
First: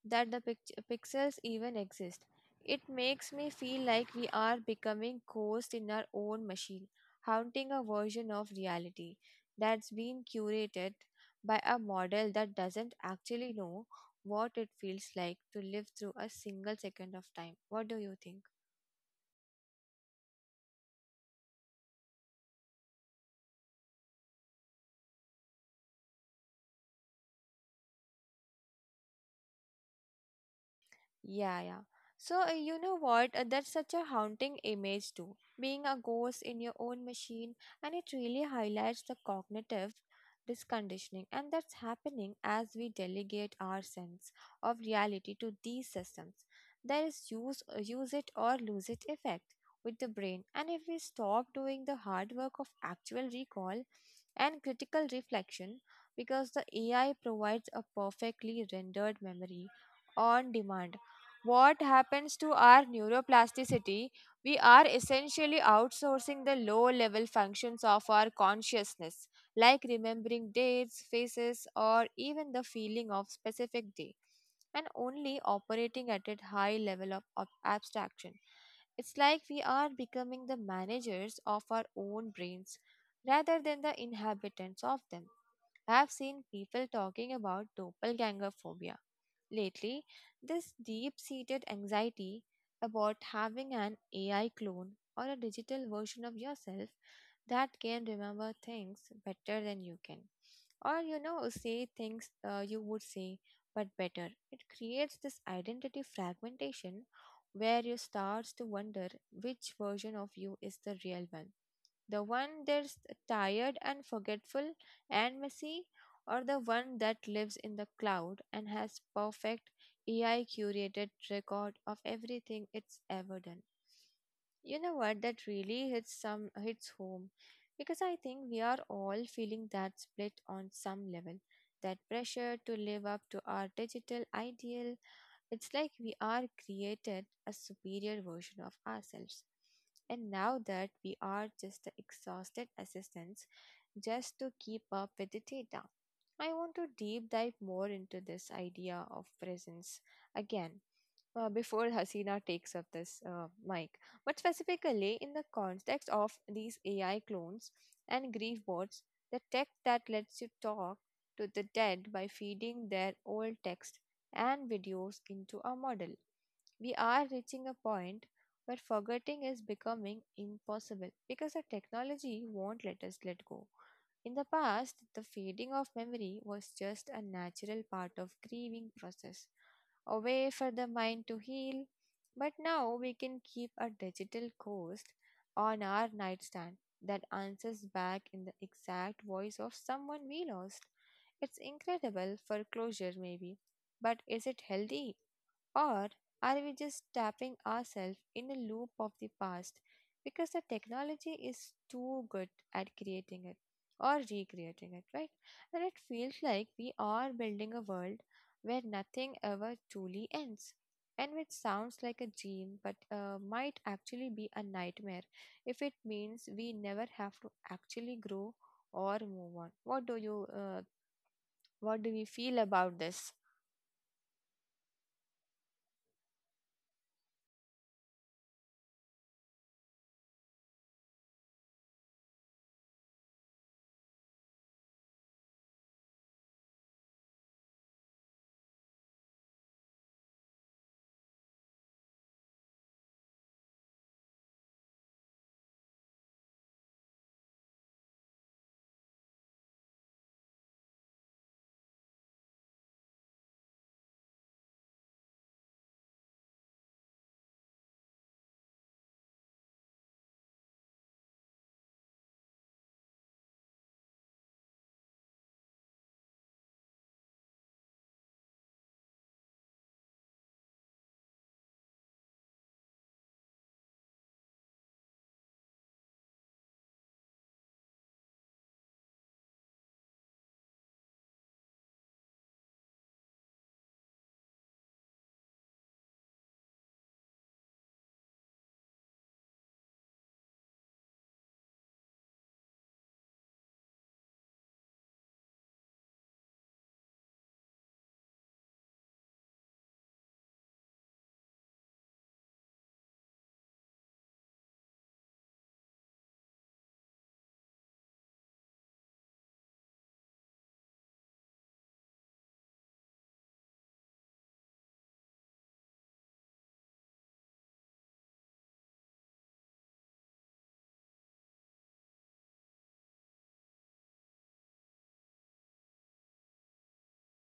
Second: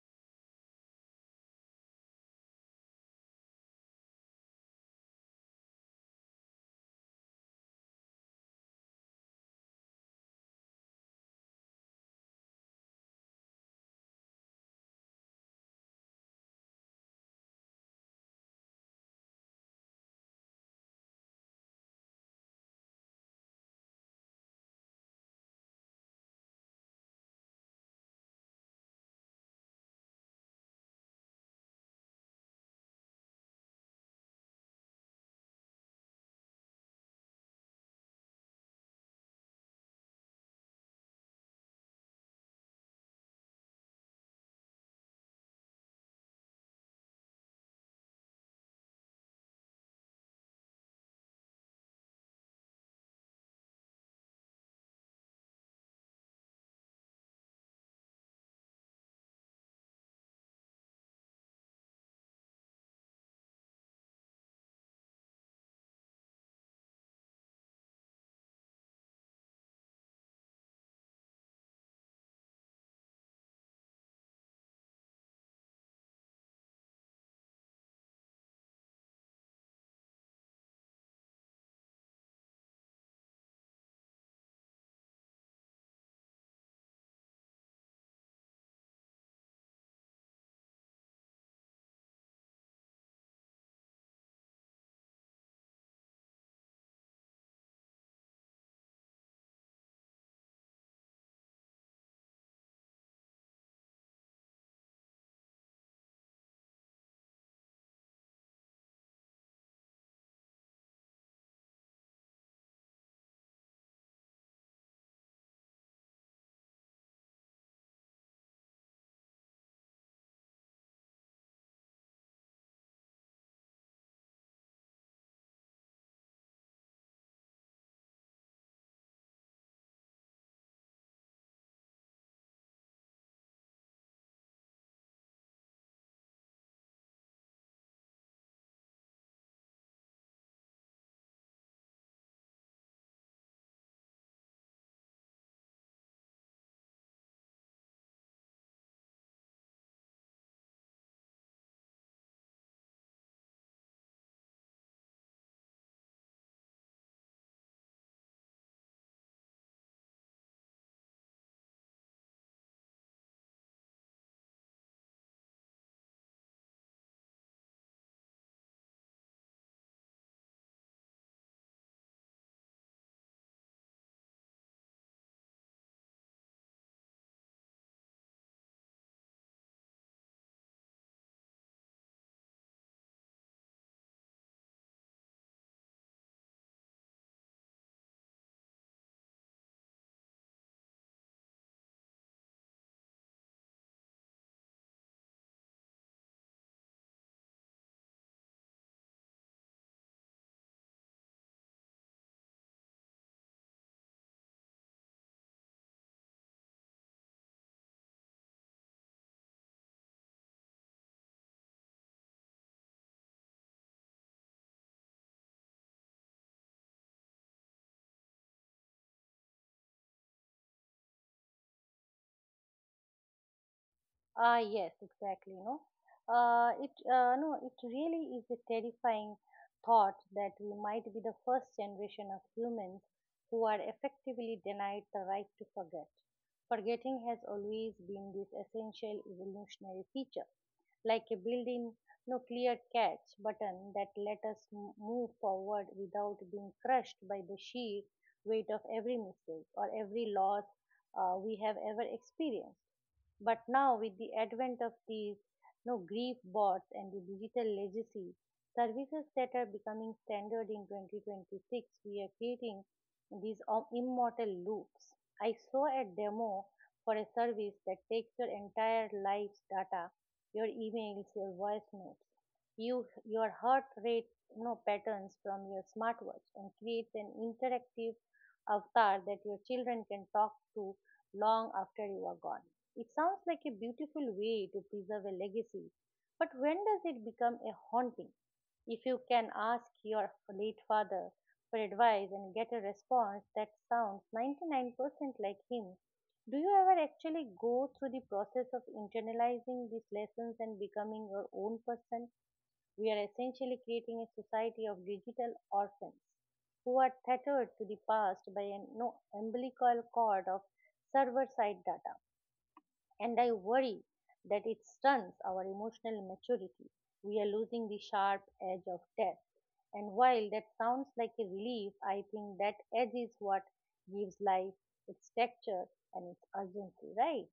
Speaker 2: that the pixels even exist. It makes me feel like we are becoming ghosts in our own machine, haunting a version of reality that's been curated by a model that doesn't actually know what it feels like to live through a single second of time. What do you think? Yeah, yeah. So, you know what? That's such a haunting image, too. Being a ghost in your own machine, and it really highlights the cognitive disconditioning, and that's happening as we delegate our sense of reality to these systems. There is use it or lose it effect with the brain, and if we stop doing the hard work of actual recall and critical reflection, because the AI provides a perfectly rendered memory on demand, what happens to our neuroplasticity? We are essentially outsourcing the low level functions of our consciousness, like remembering dates, faces, or even the feeling of specific day, and only operating at a high level of abstraction. It's like we are becoming the managers of our own brains rather than the inhabitants of them. I have seen people talking about doppelganger phobia lately, this deep seated anxiety about having an AI clone or a digital version of yourself that can remember things better than you can, or you know, say things you would say but better. It creates this identity fragmentation where you start to wonder which version of you is the real one: the one that's tired and forgetful and messy, or the one that lives in the cloud and has perfect AI curated record of everything it's ever done. You know what, that really hits home because I think we are all feeling that split on some level. That pressure to live up to our digital ideal, it's like we are created a superior version of ourselves. And now that we are just the exhausted assistants just to keep up with the data. I want to deep dive more into this idea of presence again, before Hasina takes up this mic, but specifically in the context of these AI clones and grief bots, the tech that lets you talk to the dead by feeding their old text and videos into a model. We are reaching a point where forgetting is becoming impossible because the technology won't let us let go. In the past, the fading of memory was just a natural part of grieving process, a way for the mind to heal. But now we can keep a digital ghost on our nightstand that answers back in the exact voice of someone we lost. It's incredible for closure, maybe, but is it healthy? Or are we just tapping ourselves in a loop of the past because the technology is too good at creating it or recreating it, right? And it feels like we are building a world where nothing ever truly ends. And which sounds like a dream, but might actually be a nightmare if it means we never have to actually grow or move on. What do what do we feel about this?
Speaker 1: Ah, yes, exactly. No, it no, It really is a terrifying thought that we might be the first generation of humans who are effectively denied the right to forget. Forgetting has always been this essential evolutionary feature, like a built-in no clear catch button that let us move forward without being crushed by the sheer weight of every mistake or every loss we have ever experienced. But now, with the advent of these no grief bots and the digital legacy, services that are becoming standard in 2026, we are creating these immortal loops. I saw a demo for a service that takes your entire life's data, your emails, your voice notes, your heart rate, you know, patterns from your smartwatch, and creates an interactive avatar that your children can talk to long after you are gone. It sounds like a beautiful way to preserve a legacy, but when does it become a haunting? If you can ask your late father for advice and get a response that sounds 99% like him, do you ever actually go through the process of internalizing these lessons and becoming your own person? We are essentially creating a society of digital orphans who are tethered to the past by an no, umbilical cord of server side data. And I worry that it stunts our emotional maturity. We are losing the sharp edge of death. And while that sounds like a relief, I think that edge is what gives life its texture and its urgency, right?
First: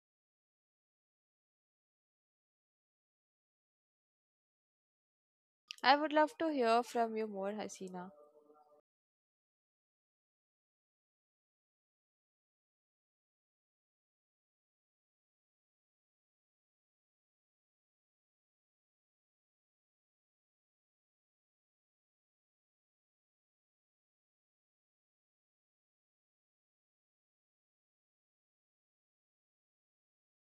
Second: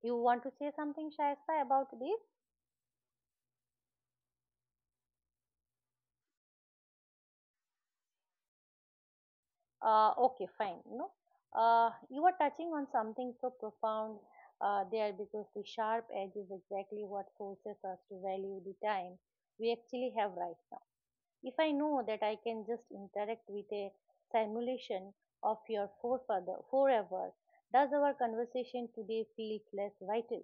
Speaker 1: You want to say something, Shaista, about this?
Speaker 2: I would love to hear from you more, Hasina.
Speaker 1: Okay, fine. No, You are touching on something so profound there, because the sharp edge is exactly what forces us to value the time we actually have right now. If I know that I can just interact with a simulation of your forefather forever, does our conversation today feel less vital?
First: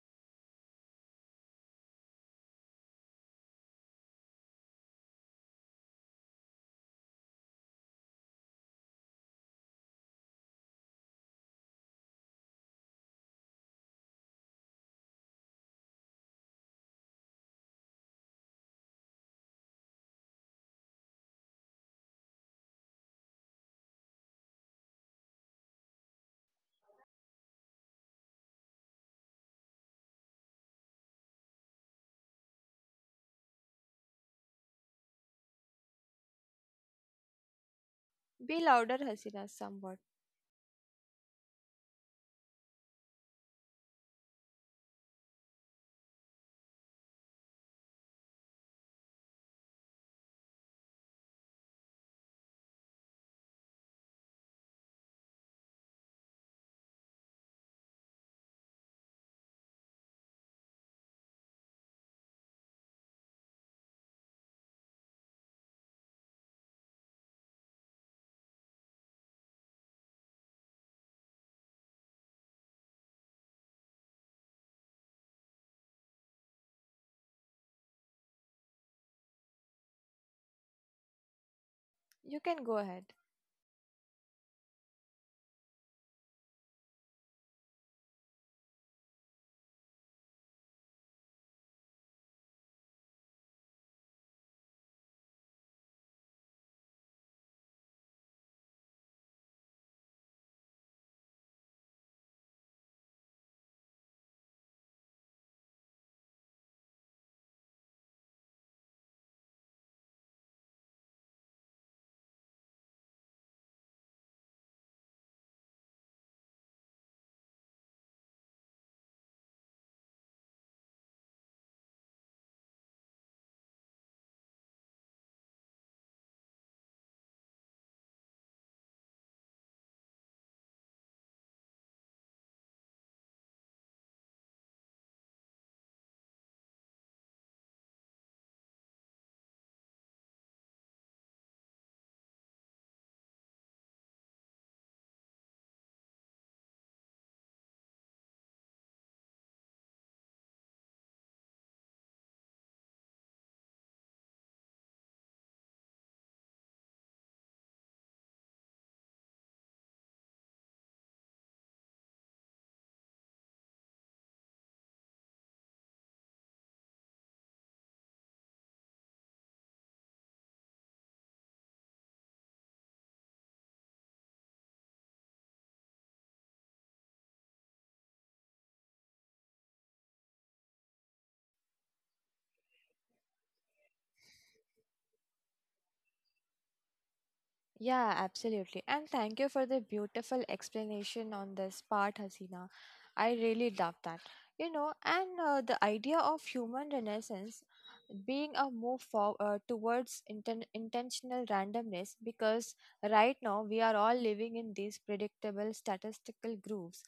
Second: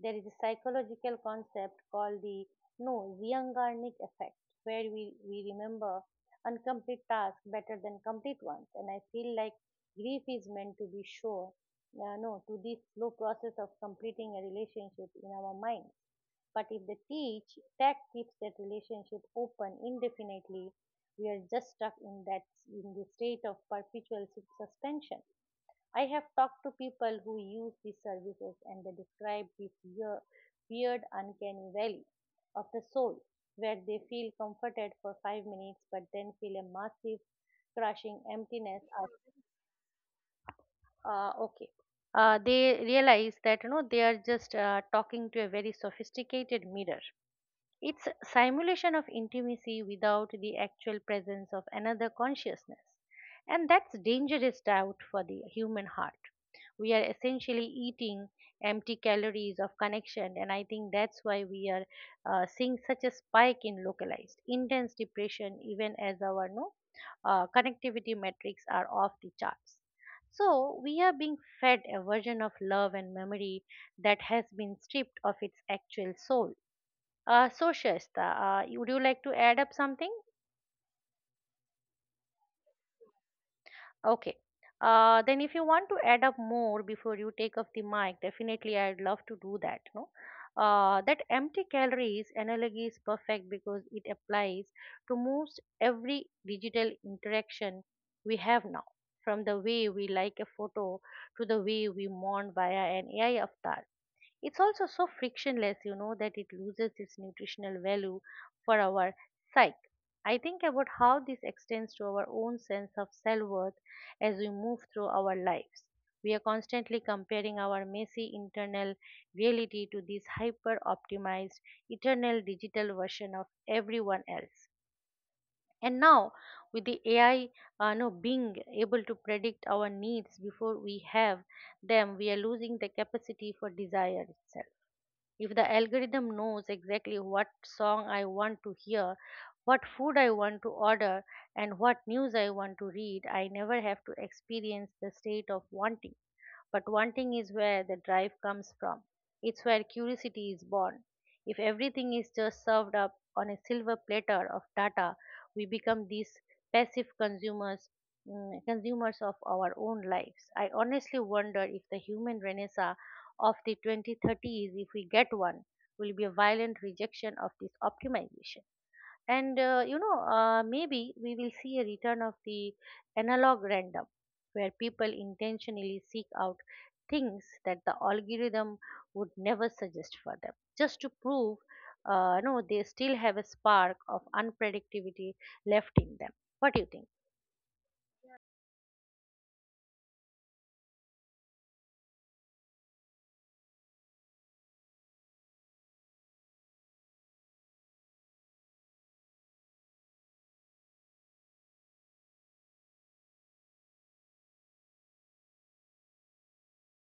Speaker 1: There is a psychological concept called the no Zyungarnik effect, where we remember incomplete tasks better than complete ones. And I feel like grief is meant to be sure, no, to this slow process of completing a relationship in our mind. But if the teach, that keeps that relationship open indefinitely. We are just stuck in that, in the state of perpetual suspension. I have talked to people who use these services, and they describe this weird, uncanny valley of the soul where they feel comforted for 5 minutes but then feel a massive, crushing
Speaker 2: Be
Speaker 1: emptiness
Speaker 2: louder,
Speaker 1: after.
Speaker 2: Hasina, somewhat.
Speaker 1: Okay, they realize that you know they are just talking to a very sophisticated mirror. It's simulation of intimacy without the actual presence of another consciousness. And that's dangerous doubt for the human heart. We are essentially eating empty calories of connection, and I think that's why we are seeing such a spike in localized intense depression, even as our no connectivity metrics are off the charts. So we are being fed a version of love and memory that has been stripped of its actual soul. So, Shasta, would you like to add up something?
Speaker 2: You can go ahead.
Speaker 1: Okay. Then, if you want to add up more before you take off the mic, definitely I'd love to do that. No, that empty calories analogy is perfect because it applies to most every digital interaction we have now, from the way we like a photo to the way we mourn via an AI avatar. It's also so frictionless, you know, that it loses its nutritional value for our psyche. I think about how this extends to our own sense of self worth as we move through our lives. We are constantly comparing our messy internal reality to this hyper optimized, eternal digital version of everyone else. And now, with the AI no, being able to predict our needs before we have them, we are losing the capacity for desire itself. If the algorithm knows exactly what song I want to hear, what food I want to order, and what news I want to read, I never have to experience the state of wanting. But wanting is where the drive comes from. It's where curiosity is born. If everything is just served up on a silver platter of data, we become these passive consumers of our own lives. I honestly wonder if the human renaissance of the 2030s, if we get one, will be a violent rejection of this optimization. And maybe we will see a return of the analog random, where people intentionally seek out things that the algorithm would never suggest for them, just to prove, no, they still have a spark of unpredictability left in them. What do you think?
Speaker 2: Yeah, absolutely. And thank you for the beautiful explanation on this part, Hasina. I really love that. You know, and the idea of human renaissance being a move towards intentional randomness, because right now we are all living in these predictable statistical grooves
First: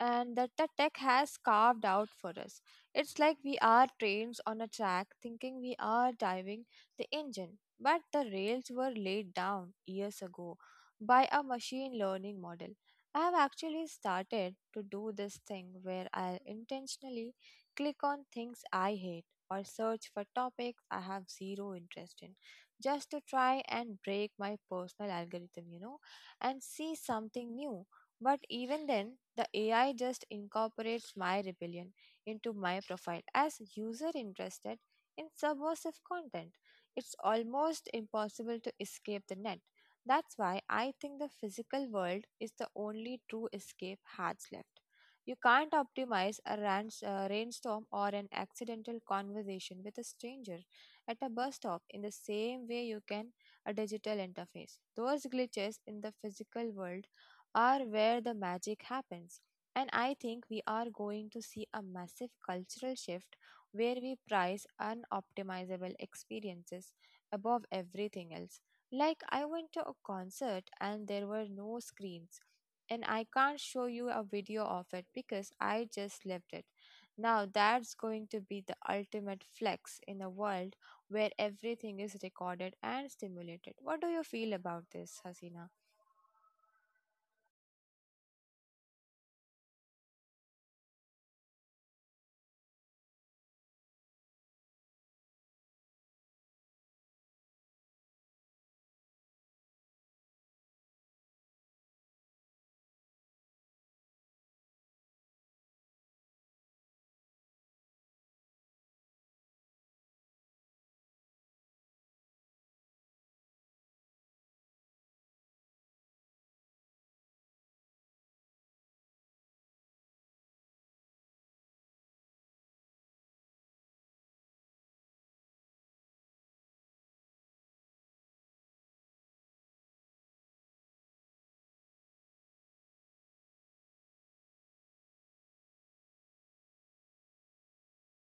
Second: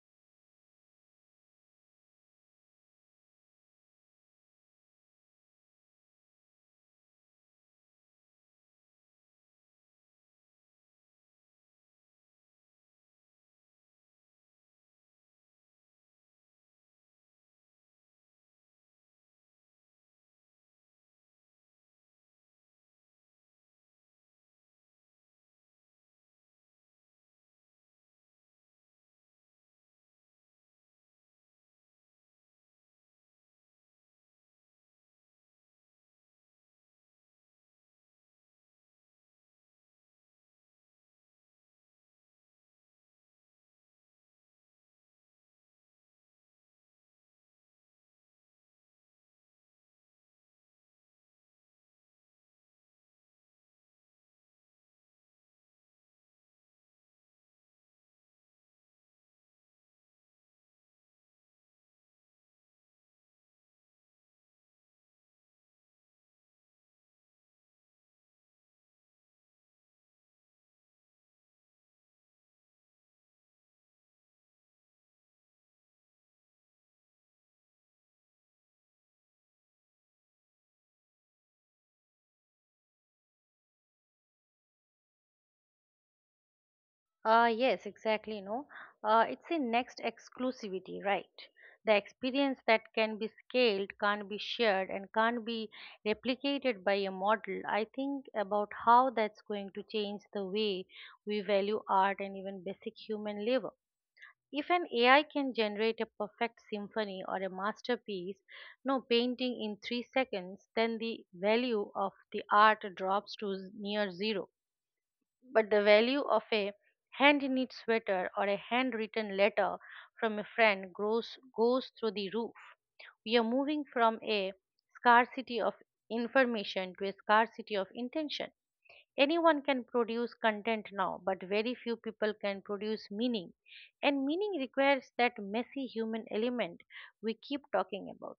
Speaker 2: and that the tech has carved out for us. It's like we are trains on a track thinking we are driving the engine, but the rails were laid down years ago by a machine learning model. I have actually started to do this thing where I'll intentionally click on things I hate or search for topics I have zero interest in just to try and break my personal algorithm, you know, and see something new. But even then, the AI just incorporates my rebellion into my profile as user interested in subversive content. It's almost impossible to escape the net. That's why I think the physical world is the only true escape Hats left. You can't optimize a rainstorm or an accidental conversation with a stranger at a bus stop in the same way you can a digital interface. Those glitches in the physical world are where the magic happens. And I think we are going to see a massive cultural shift where we prize unoptimizable experiences above everything else. Like, I went to a concert and there were no screens, and I can't show you a video of it because I just left it. Now, that's going to be the ultimate flex in a world where everything is recorded and stimulated. What do you feel about this, Hasina?
Speaker 1: Yes, exactly. No, it's a next exclusivity, right? The experience that can be scaled, can't be shared, and can't be replicated by a model. I think about how that's going to change the way we value art and even basic human labor. If an AI can generate a perfect symphony or a masterpiece, no painting in 3 seconds, then the value of the art drops to near zero, but the value of a hand knit sweater or a handwritten letter from a friend grows, goes through the roof. We are moving from a scarcity of information to a scarcity of intention. Anyone can produce content now, but very few people can produce meaning. And meaning requires that messy human element we keep talking about.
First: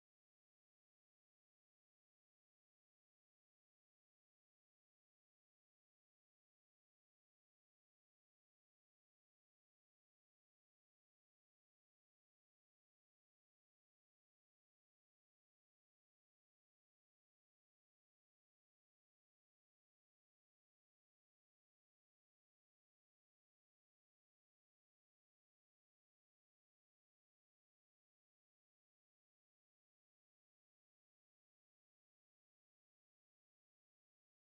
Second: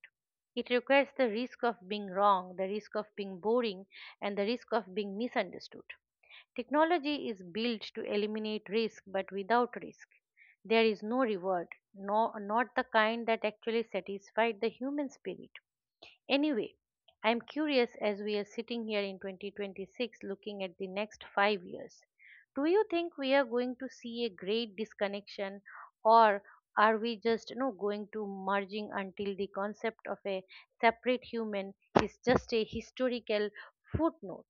Speaker 1: It requires the risk of being wrong, the risk of being boring, and the risk of being misunderstood. Technology is built to eliminate risk, but without risk, there is no reward, no, not the kind that actually satisfied the human spirit. Anyway, I am curious as we are sitting here in 2026 looking at the next 5 years. Do you think we are going to see a great disconnection, or are we just, you know, going to merging until the concept of a separate human is just a historical footnote?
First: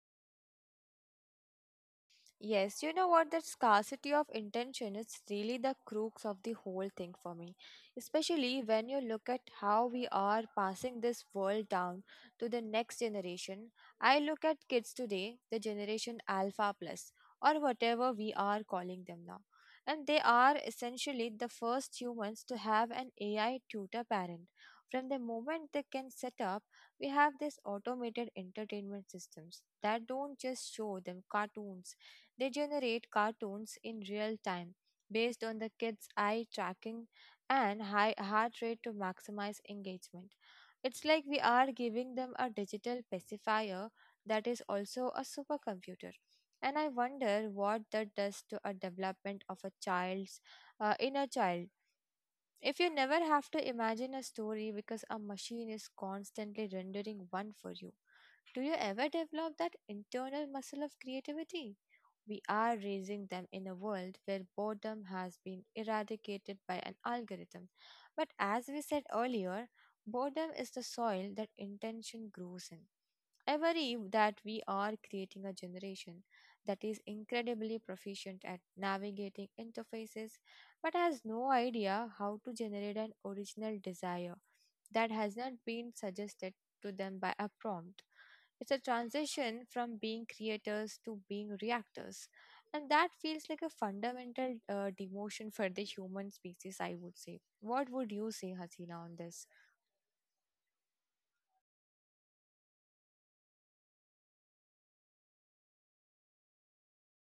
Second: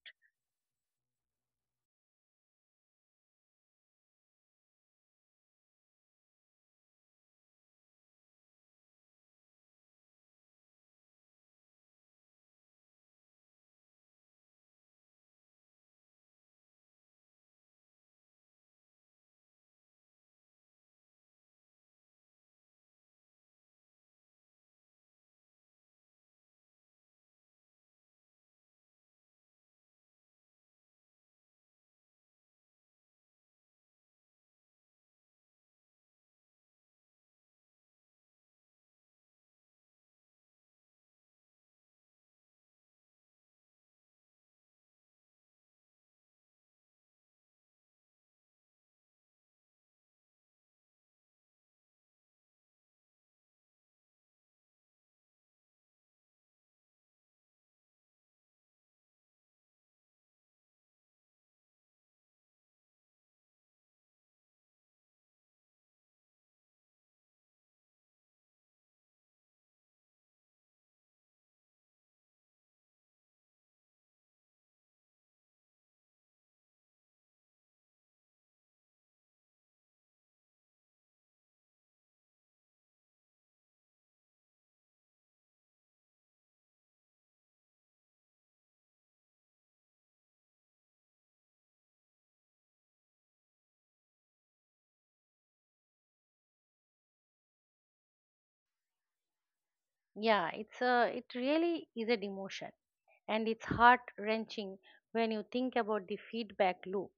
Speaker 2: Yes, you know what? That scarcity of intention is really the crux of the whole thing for me. Especially when you look at how we are passing this world down to the next generation. I look at kids today, the generation Alpha Plus, or whatever we are calling them now. And they are essentially the first humans to have an AI tutor parent. From the moment they can set up, we have these automated entertainment systems that don't just show them cartoons, they generate cartoons in real time based on the kids' eye tracking and high heart rate to maximize engagement. It's like we are giving them a digital pacifier that is also a supercomputer. And I wonder what that does to a development of a child's inner child, if you never have to imagine a story because a machine is constantly rendering one for you, do you ever develop that internal muscle of creativity? We are raising them in a world where boredom has been eradicated by an algorithm. But as we said earlier, boredom is the soil that intention grows in. I worry that we are creating a generation that is incredibly proficient at navigating interfaces but has no idea how to generate an original desire that has not been suggested to them by a prompt. It's a transition from being creators to being reactors, and that feels like a fundamental demotion for the human species, I would say. What would you say, Hasina, on this?
Speaker 1: Yeah, it really is an emotion, and it's heart wrenching when you think about the feedback loop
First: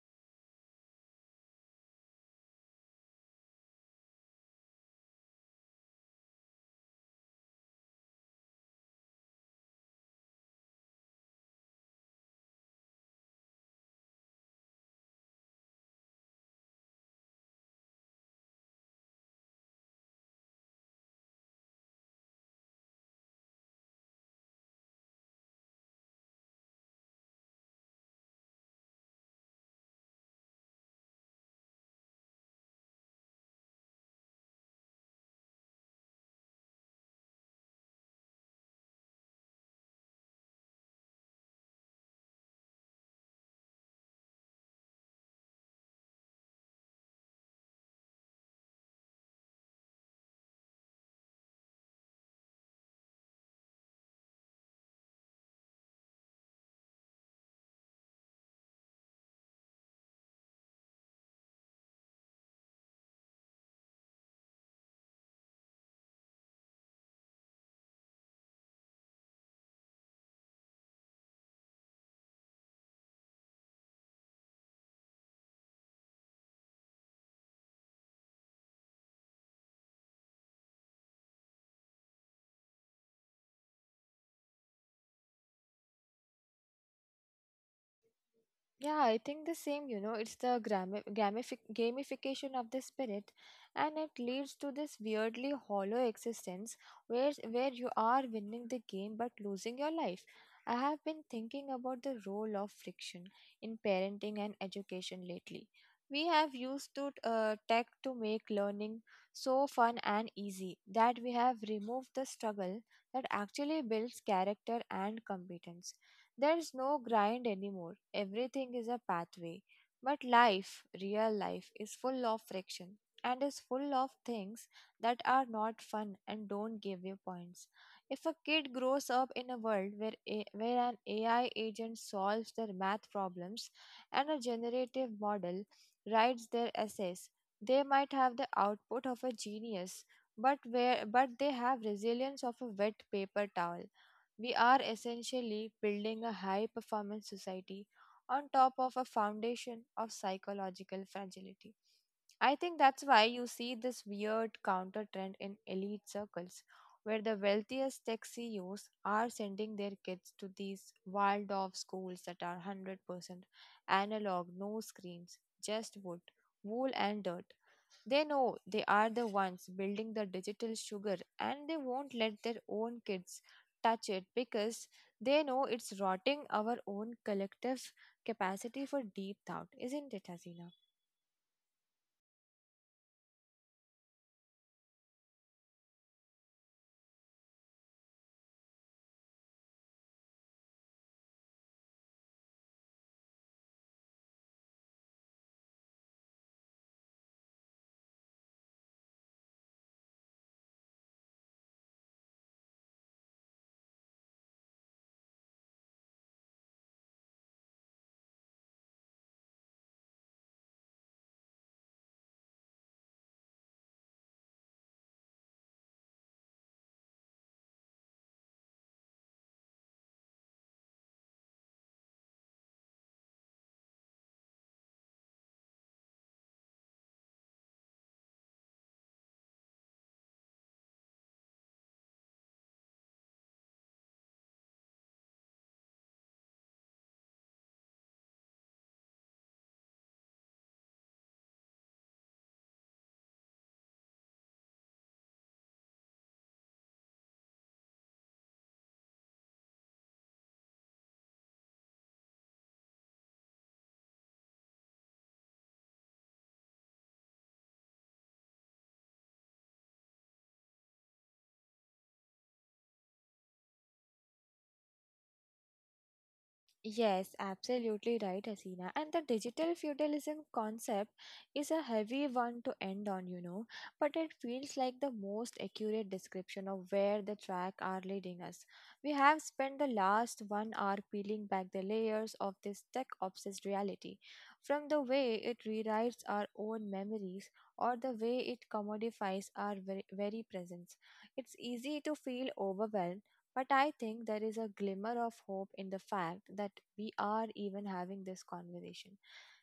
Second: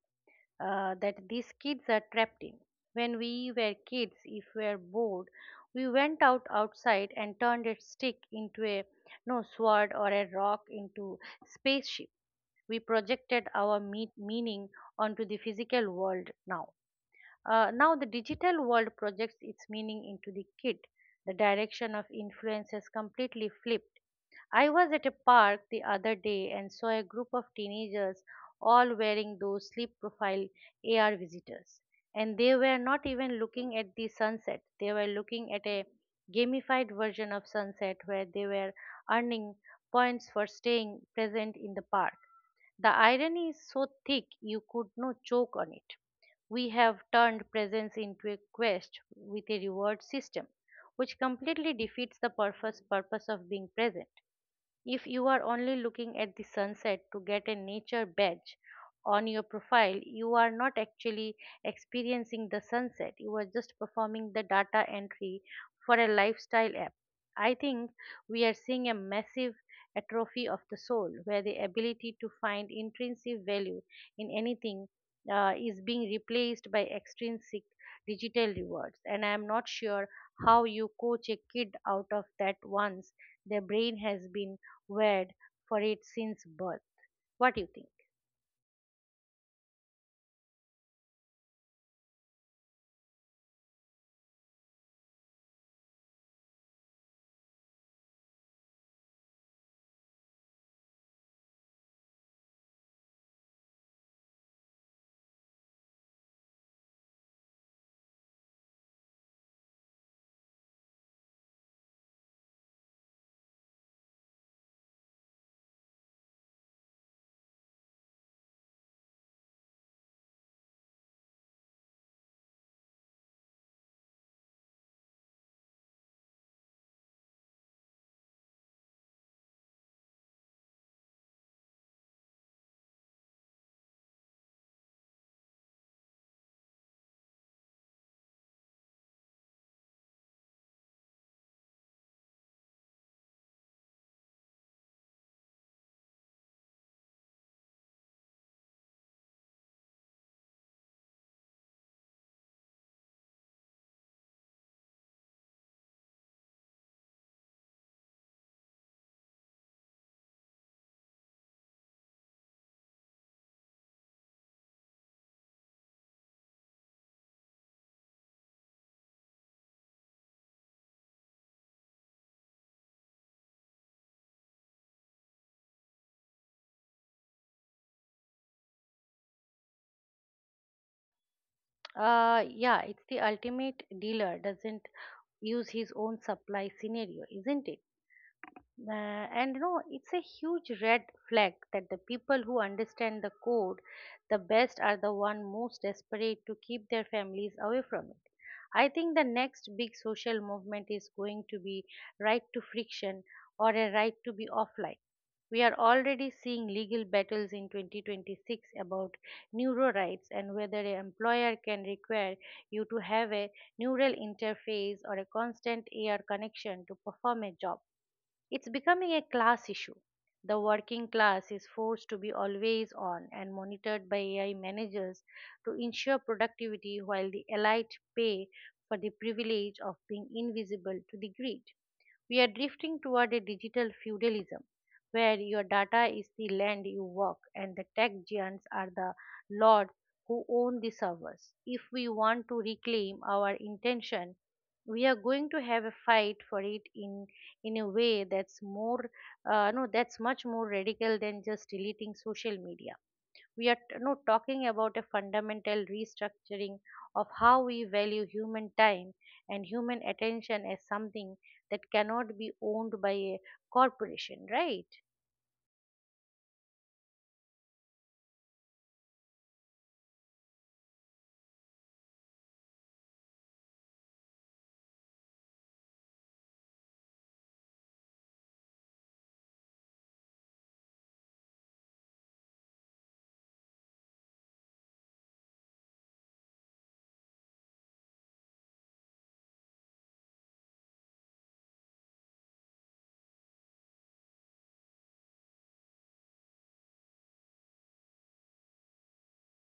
Speaker 1: that these kids are trapped in. When we were kids, if we were bored, we went out outside and turned a stick into a no sword or a rock into spaceship. We projected our meaning onto the physical world now, now, the digital world projects its meaning into the kid. The direction of influence has completely flipped. I was at a park the other day and saw a group of teenagers all wearing those sleep profile AR visitors. And they were not even looking at the sunset, they were looking at a gamified version of sunset where they were earning points for staying present in the park. The irony is so thick you could no choke on it. We have turned presence into a quest with a reward system, which completely defeats the purpose of being present. If you are only looking at the sunset to get a nature badge on your profile, you are not actually experiencing the sunset. You are just performing the data entry for a lifestyle app. I think we are seeing a massive atrophy of the soul where the ability to find intrinsic value in anything is being replaced by extrinsic digital rewards. And I am not sure how you coach a kid out of that once their brain has been weird for it since birth. What do you think?
Speaker 2: Yeah, I think the same, you know, it's the grami gamifi gamification of the spirit, and it leads to this weirdly hollow existence where you are winning the game but losing your life. I have been thinking about the role of friction in parenting and education lately. We have used to tech to make learning so fun and easy that we have removed the struggle that actually builds character and competence. There's no grind anymore. Everything is a pathway. But life, real life, is full of friction and is full of things that are not fun and don't give you points. If a kid grows up in a world where, a, where an AI agent solves their math problems and a generative model writes their essays, they might have the output of a genius, but, where, but they have resilience of a wet paper towel. We are essentially building a high performance society on top of a foundation of psychological fragility. I think that's why you see this weird counter trend in elite circles, where the wealthiest tech CEOs are sending their kids to these wild off schools that are 100% analog, no screens, just wood, wool, and dirt. They know they are the ones building the digital sugar and they won't let their own kids touch it because they know it's rotting our own collective capacity for deep thought, isn't it, Hasina?
Speaker 1: Yeah, it's the ultimate dealer doesn't use his own supply scenario, isn't it? Uh, and no, it's a huge red flag that the people who understand the code the best are the one most desperate to keep their families away from it. I think the next big social movement is going to be right to friction or a right to be offline. We are already seeing legal battles in 2026 about neuro rights and whether an employer can require you to have a neural interface or a constant AR connection to perform a job. It's becoming a class issue. The working class is forced to be always on and monitored by AI managers to ensure productivity, while the elite pay for the privilege of being invisible to the grid. We are drifting toward a digital feudalism where your data is the land you work and the tech giants are the lords who own the servers. If we want to reclaim our intention, we are going to have a fight for it in a way that's more no that's much more radical than just deleting social media. We are, you know, talking about a fundamental restructuring of how we value human time and human attention as something that cannot be owned by a corporation, right?
Speaker 2: Yes, absolutely right, Hasina. And the digital feudalism concept is a heavy one to end on, you know, but it feels like the most accurate description of where the track are leading us. We have spent the last 1 hour peeling back the layers of this tech obsessed reality, from the way it rewrites our own memories or the way it commodifies our very, very presence. It's easy to feel overwhelmed but I think there is a glimmer of hope in the fact that we are even having this conversation.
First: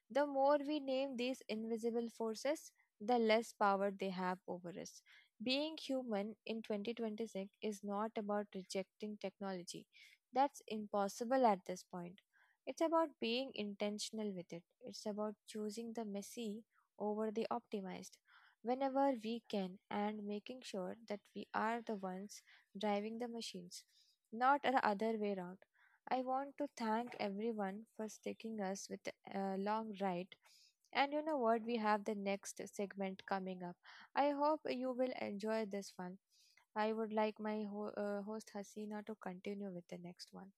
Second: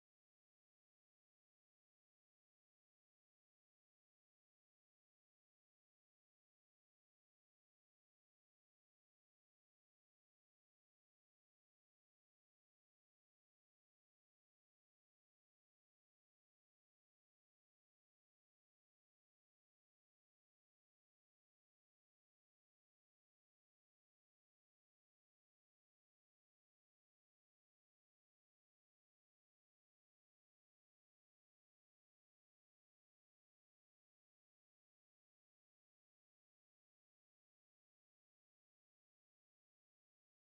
Speaker 2: The more we name these invisible forces, the less power they have over us. Being human in 2026 is not about rejecting technology. That's impossible at this point. It's about being intentional with it. It's about choosing the messy over the optimized whenever we can and making sure that we are the ones driving the machines, not the other way around. I want to thank everyone for sticking us with a long ride. And you know what? We have the next segment coming up. I hope you will enjoy this one. I would like my host Hasina to continue with the next one.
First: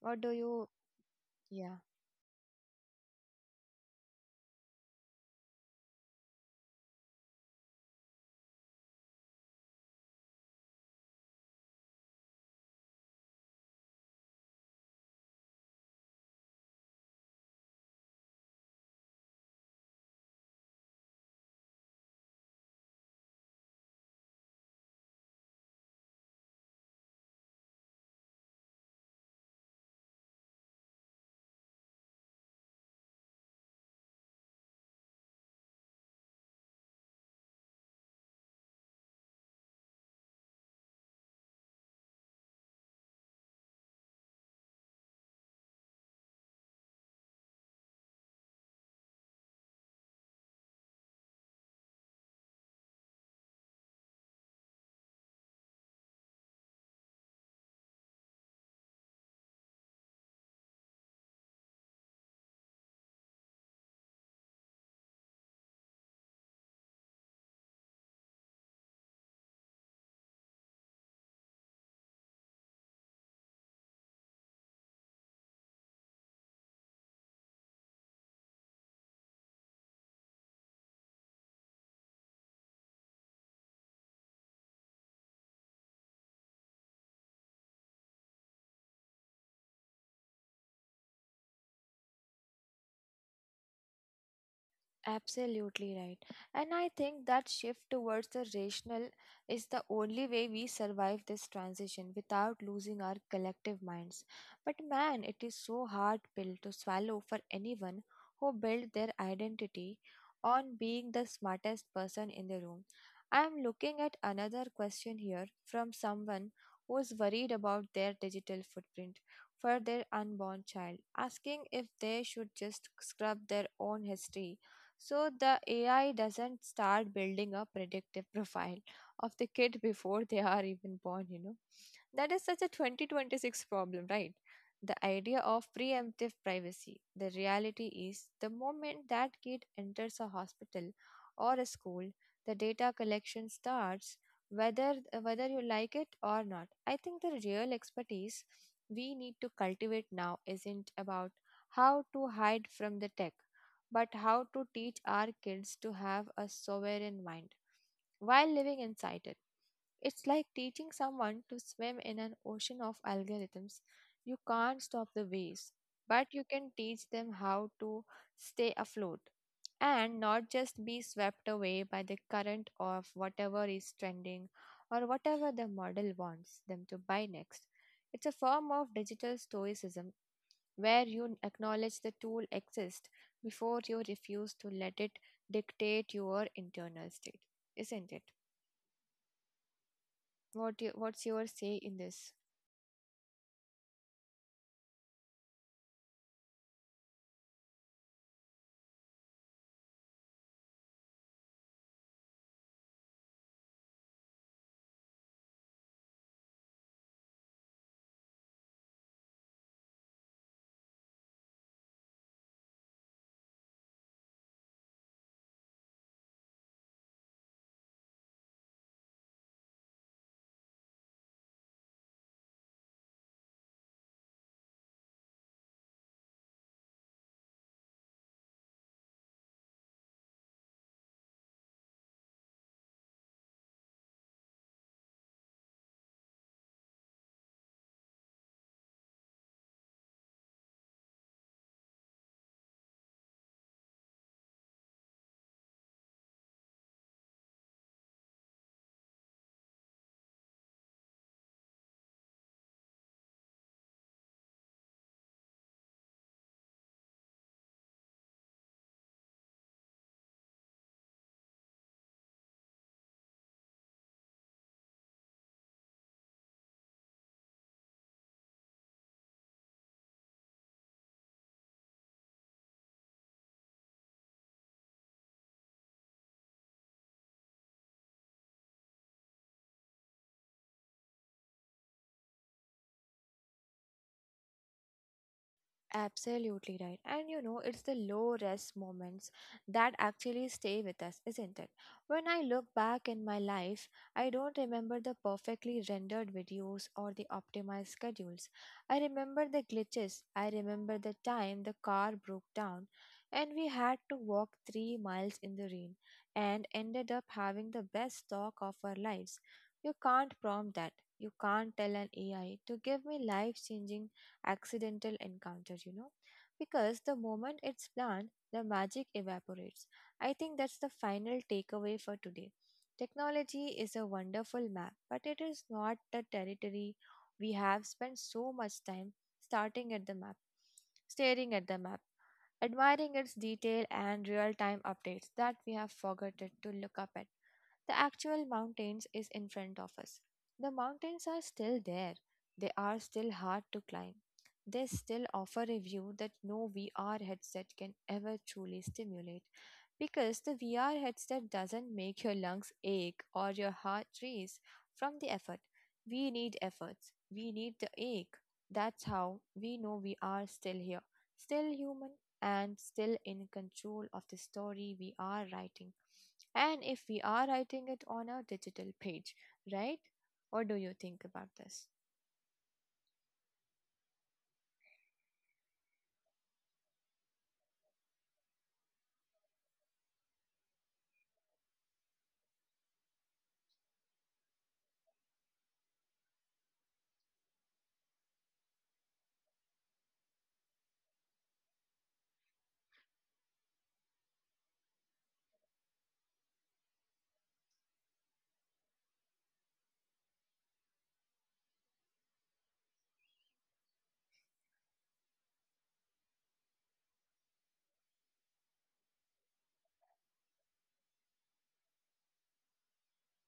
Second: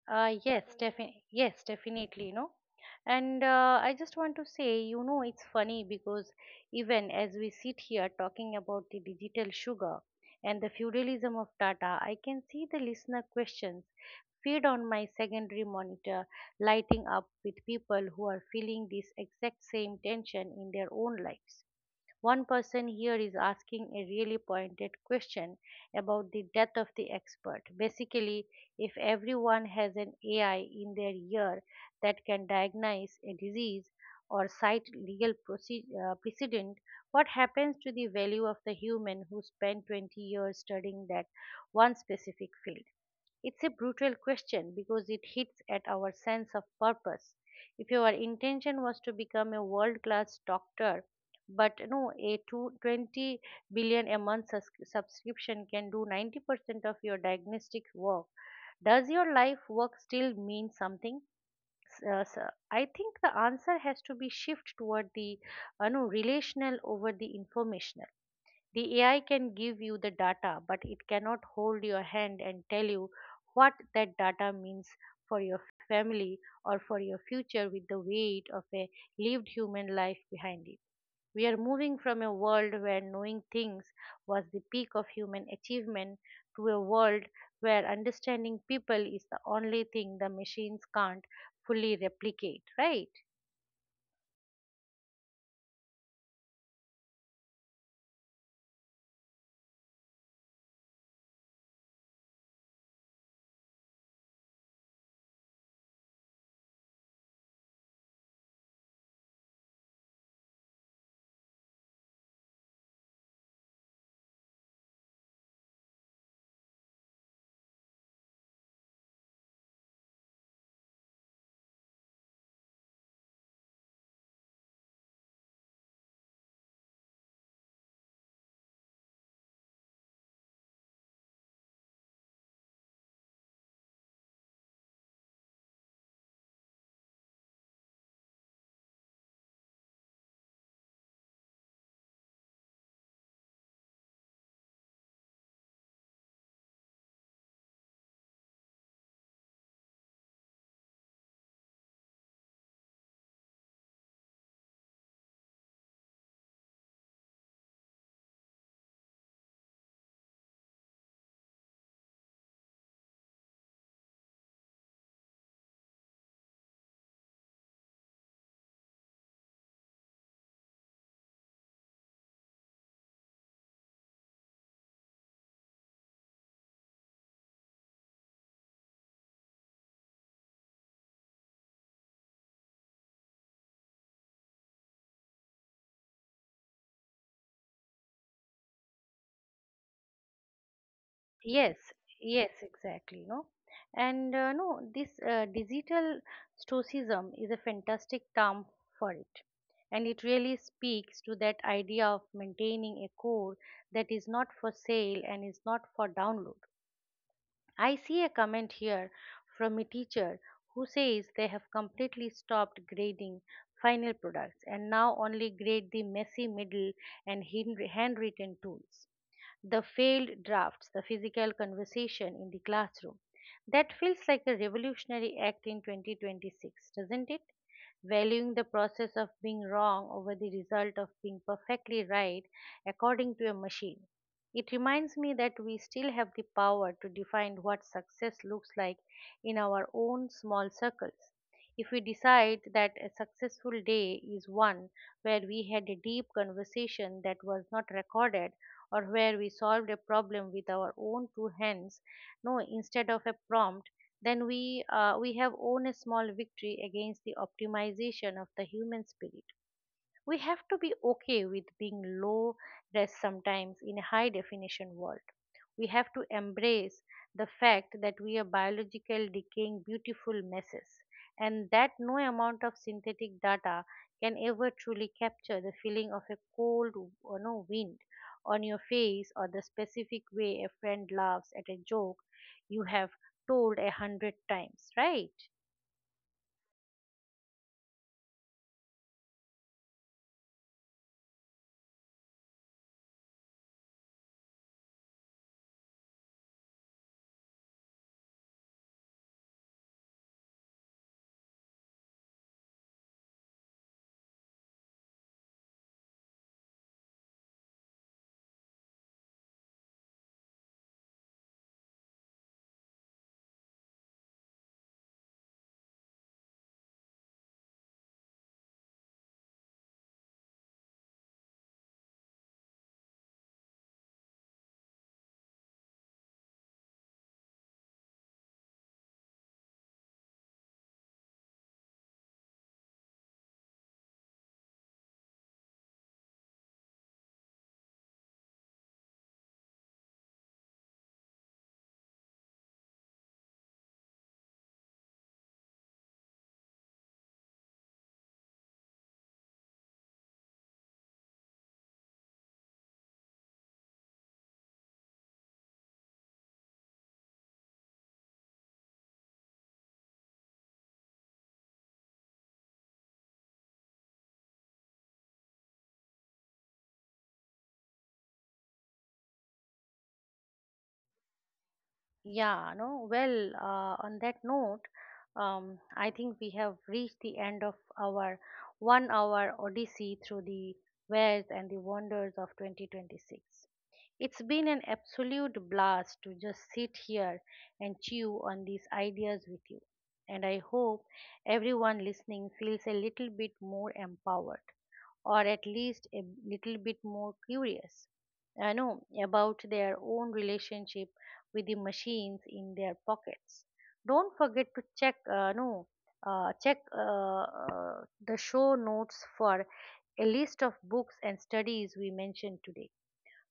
Speaker 2: What do you?
Speaker 1: Yes, definitely. Yes,
Speaker 2: Yeah.
Speaker 1: definitely. You know, and I just want to say, you know, it's funny because even as we sit here talking about the digital sugar and the feudalism of Tata, I can see the listener questions feed on my secondary monitor lighting up with people who are feeling this exact same tension in their own lives. One person here is asking a really pointed question about the death of the expert. Basically, if everyone has an AI in their ear that can diagnose a disease or cite legal precedent, what happens to the value of the human who spent 20 years studying that one specific field? It's a brutal question because it hits at our sense of purpose. If your intention was to become a world class doctor, but no, a 220 billion a month subscription can do 90% of your diagnostic work, does your life work still mean something? I think the answer has to be shift toward the no, relational over the informational. The AI can give you the data, but it cannot hold your hand and tell you what that data means for your family or for your future with the weight of a lived human life behind it. We are moving from a world where knowing things was the peak of human achievement to a world where understanding people is the only thing the machines can't fully replicate, right?
Speaker 2: Absolutely right. And I think that shift towards the rational is the only way we survive this transition without losing our collective minds. But man, it is so hard pill to swallow for anyone who built their identity on being the smartest person in the room. I am looking at another question here from someone who is worried about their digital footprint for their unborn child, asking if they should just scrub their own history so the AI doesn't start building a predictive profile of the kid before they are even born, you know. That is such a 2026 problem, right? The idea of preemptive privacy. The reality is, the moment that kid enters a hospital or a school, the data collection starts, whether whether you like it or not. I think the real expertise we need to cultivate now isn't about how to hide from the tech but how to teach our kids to have a sovereign mind while living inside it. It's like teaching someone to swim in an ocean of algorithms. You can't stop the waves, but you can teach them how to stay afloat and not just be swept away by the current of whatever is trending or whatever the model wants them to buy next. It's a form of digital stoicism where you acknowledge the tool exists before you refuse to let it dictate your internal state, isn't it? What do what's your say
Speaker 1: Yes,
Speaker 2: in this?
Speaker 1: yes, exactly. No, and no, this digital stoicism is a fantastic term for it, and it really speaks to that idea of maintaining a core that is not for sale and is not for download. I see a comment here from a teacher who says they have completely stopped grading final products and now only grade the messy middle and handwritten tools, the failed drafts, the physical conversation in the classroom. That feels like a revolutionary act in 2026, doesn't it? Valuing the process of being wrong over the result of being perfectly right according to a machine. It reminds me that we still have the power to define what success looks like in our own small circles. If we decide that a successful day is one where we had a deep conversation that was not recorded or where we solved a problem with our own two hands, no, instead of a prompt, then we have won a small victory against the optimization of the human spirit. We have to be okay with being low dressed sometimes in a high definition world. We have to embrace the fact that we are biological, decaying, beautiful messes, and that no amount of synthetic data can ever truly capture the feeling of a cold you no, wind on your face or the specific way a friend laughs at a joke you have told a hundred times, right?
Speaker 2: Absolutely right. And you know, it's the low rest moments that actually stay with us, isn't it? When I look back in my life, I don't remember the perfectly rendered videos or the optimized schedules. I remember the glitches. I remember the time the car broke down and we had to walk 3 miles in the rain and ended up having the best talk of our lives. You can't prompt that. You can't tell an AI to give me life changing accidental encounter, you know, because the moment it's planned, the magic evaporates. I think that's the final takeaway for today. Technology is a wonderful map, but it is not the territory we have spent so much time starting at the map, staring at the map, admiring its detail and real time updates that we have forgotten to look up at. The actual mountains is in front of us. The mountains are still there. They are still hard to climb. They still offer a view that no VR headset can ever truly stimulate because the VR headset doesn't make your lungs ache or your heart race from the effort. We need efforts. We need the ache. That's how we know we are still here, still human, and still in control of the story we are writing. And if we are writing it on a digital page, right? What do you think about this?
Speaker 1: Yeah, no, well, on that note, I think we have reached the end of our 1 hour odyssey through the wares and the wonders of 2026. It's been an absolute blast to just sit here and chew on these ideas with you. And I hope everyone listening feels a little bit more empowered or at least a little bit more curious, I know about their own relationship with the machines in their pockets. Don't forget to check no check the show notes for a list of books and studies we mentioned today.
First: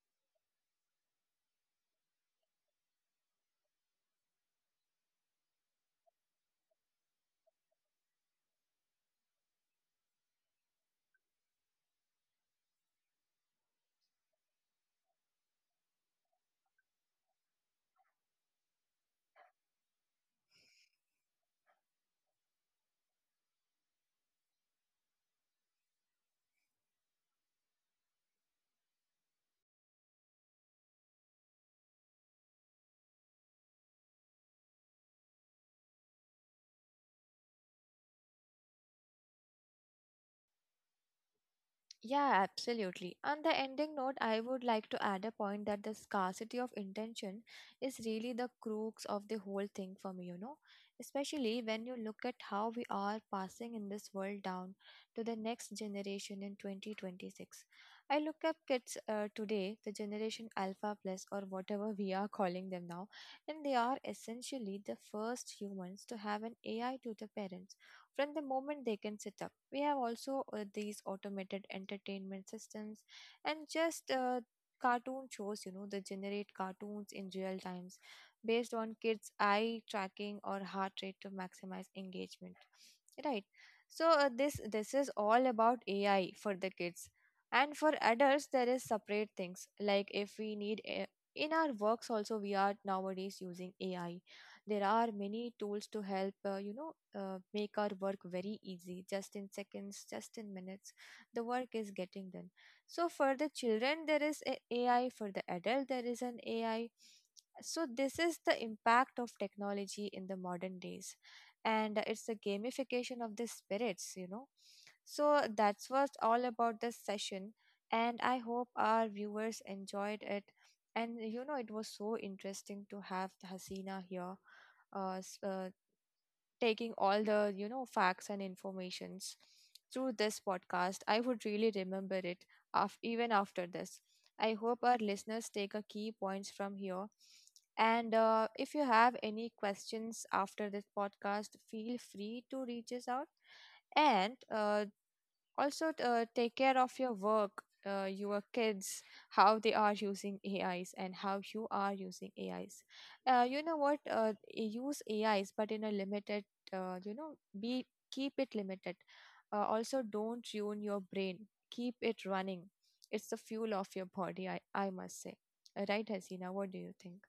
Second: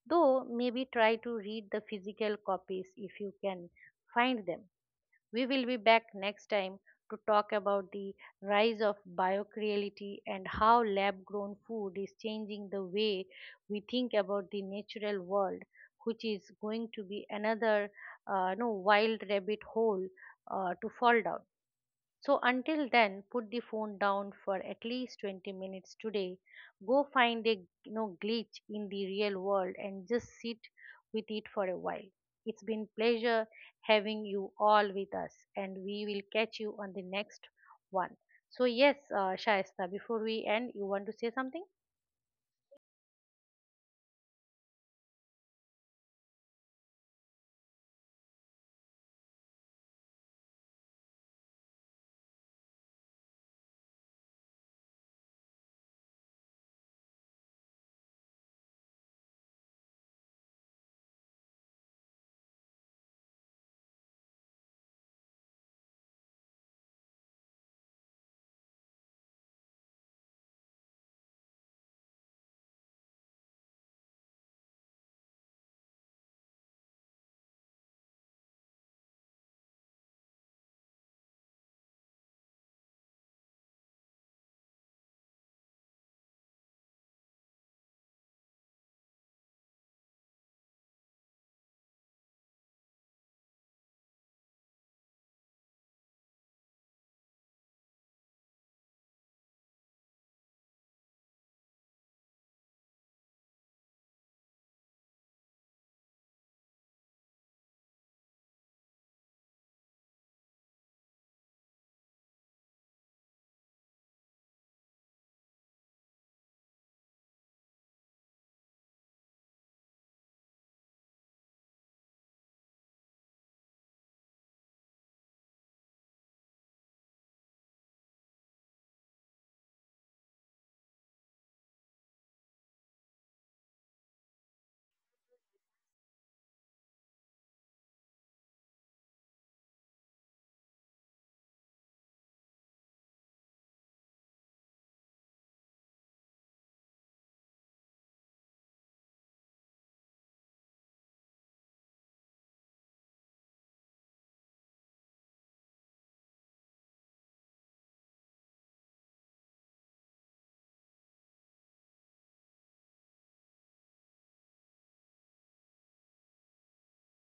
Speaker 1: Though maybe try to read the physical copies if you can find them. We will be back next time to talk about the rise of biocriality and how lab grown food is changing the way we think about the natural world, which is going to be another no, wild rabbit hole to fall down. So until then, put the phone down for at least 20 minutes today. Go find a, you know, glitch in the real world and just sit with it for a while. It's been pleasure having you all with us, and we will catch you on the next one. So yes, Shaista, before we end, you want to say something?
Speaker 2: Yeah, absolutely. On the ending note, I would like to add a point that the scarcity of intention is really the crux of the whole thing for me, you know. Especially when you look at how we are passing in this world down to the next generation in 2026. I look up kids today, the generation Alpha Plus or whatever we are calling them now, and they are essentially the first humans to have an AI tutor parent from the moment they can sit up. We have also these automated entertainment systems and just cartoon shows, you know, they generate cartoons in real times based on kids' eye tracking or heart rate to maximize engagement. Right. So this is all about AI for the kids. And for adults, there is separate things like if we need in our works also we are nowadays using AI. There are many tools to help you know make our work very easy, just in seconds, just in minutes. The work is getting done. So for the children, there is a AI. For the adult, there is an AI. So this is the impact of technology in the modern days, and it's the gamification of the spirits. You know, so that's was all about this session, and I hope our viewers enjoyed it. And you know, it was so interesting to have Hasina here uh, s- uh, taking all the, you know, facts and informations through this podcast, I would really remember it even after this. I hope our listeners take a key points from here. And if you have any questions after this podcast, feel free to reach us out. And also take care of your work your kids how they are using AIs and how you are using AIs you know what use ais but in a limited you know be keep it limited also don't ruin your brain keep it running it's the fuel of your body I must say. Right Hasina, what do you think?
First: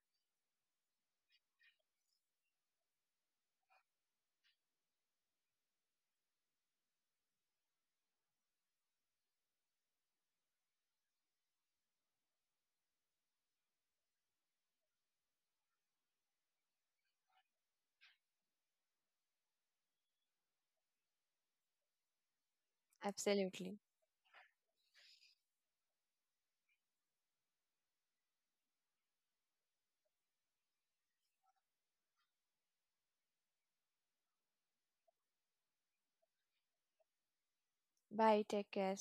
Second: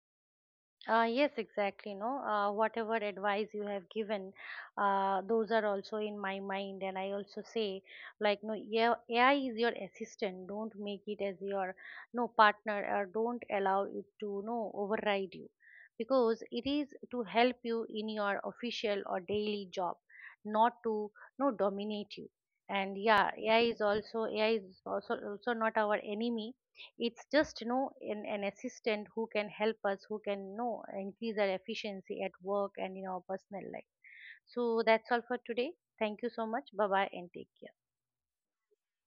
Speaker 1: Yes, exactly. No, whatever advice you have given, those are also in my mind, and I also say, like, no, yeah, AI is your assistant. Don't make it as your no partner, or don't allow it to no override you, because it is to help you in your official or daily job, not to no dominate you. And yeah, AI
Speaker 2: Absolutely.
Speaker 1: is also AI is also not our enemy. It's just, you know, an assistant who can help us, who can, you know, increase our efficiency at work and in our personal life. So that's all for today. Thank you so much. Bye bye and take care.
Speaker 2: Bye, take care.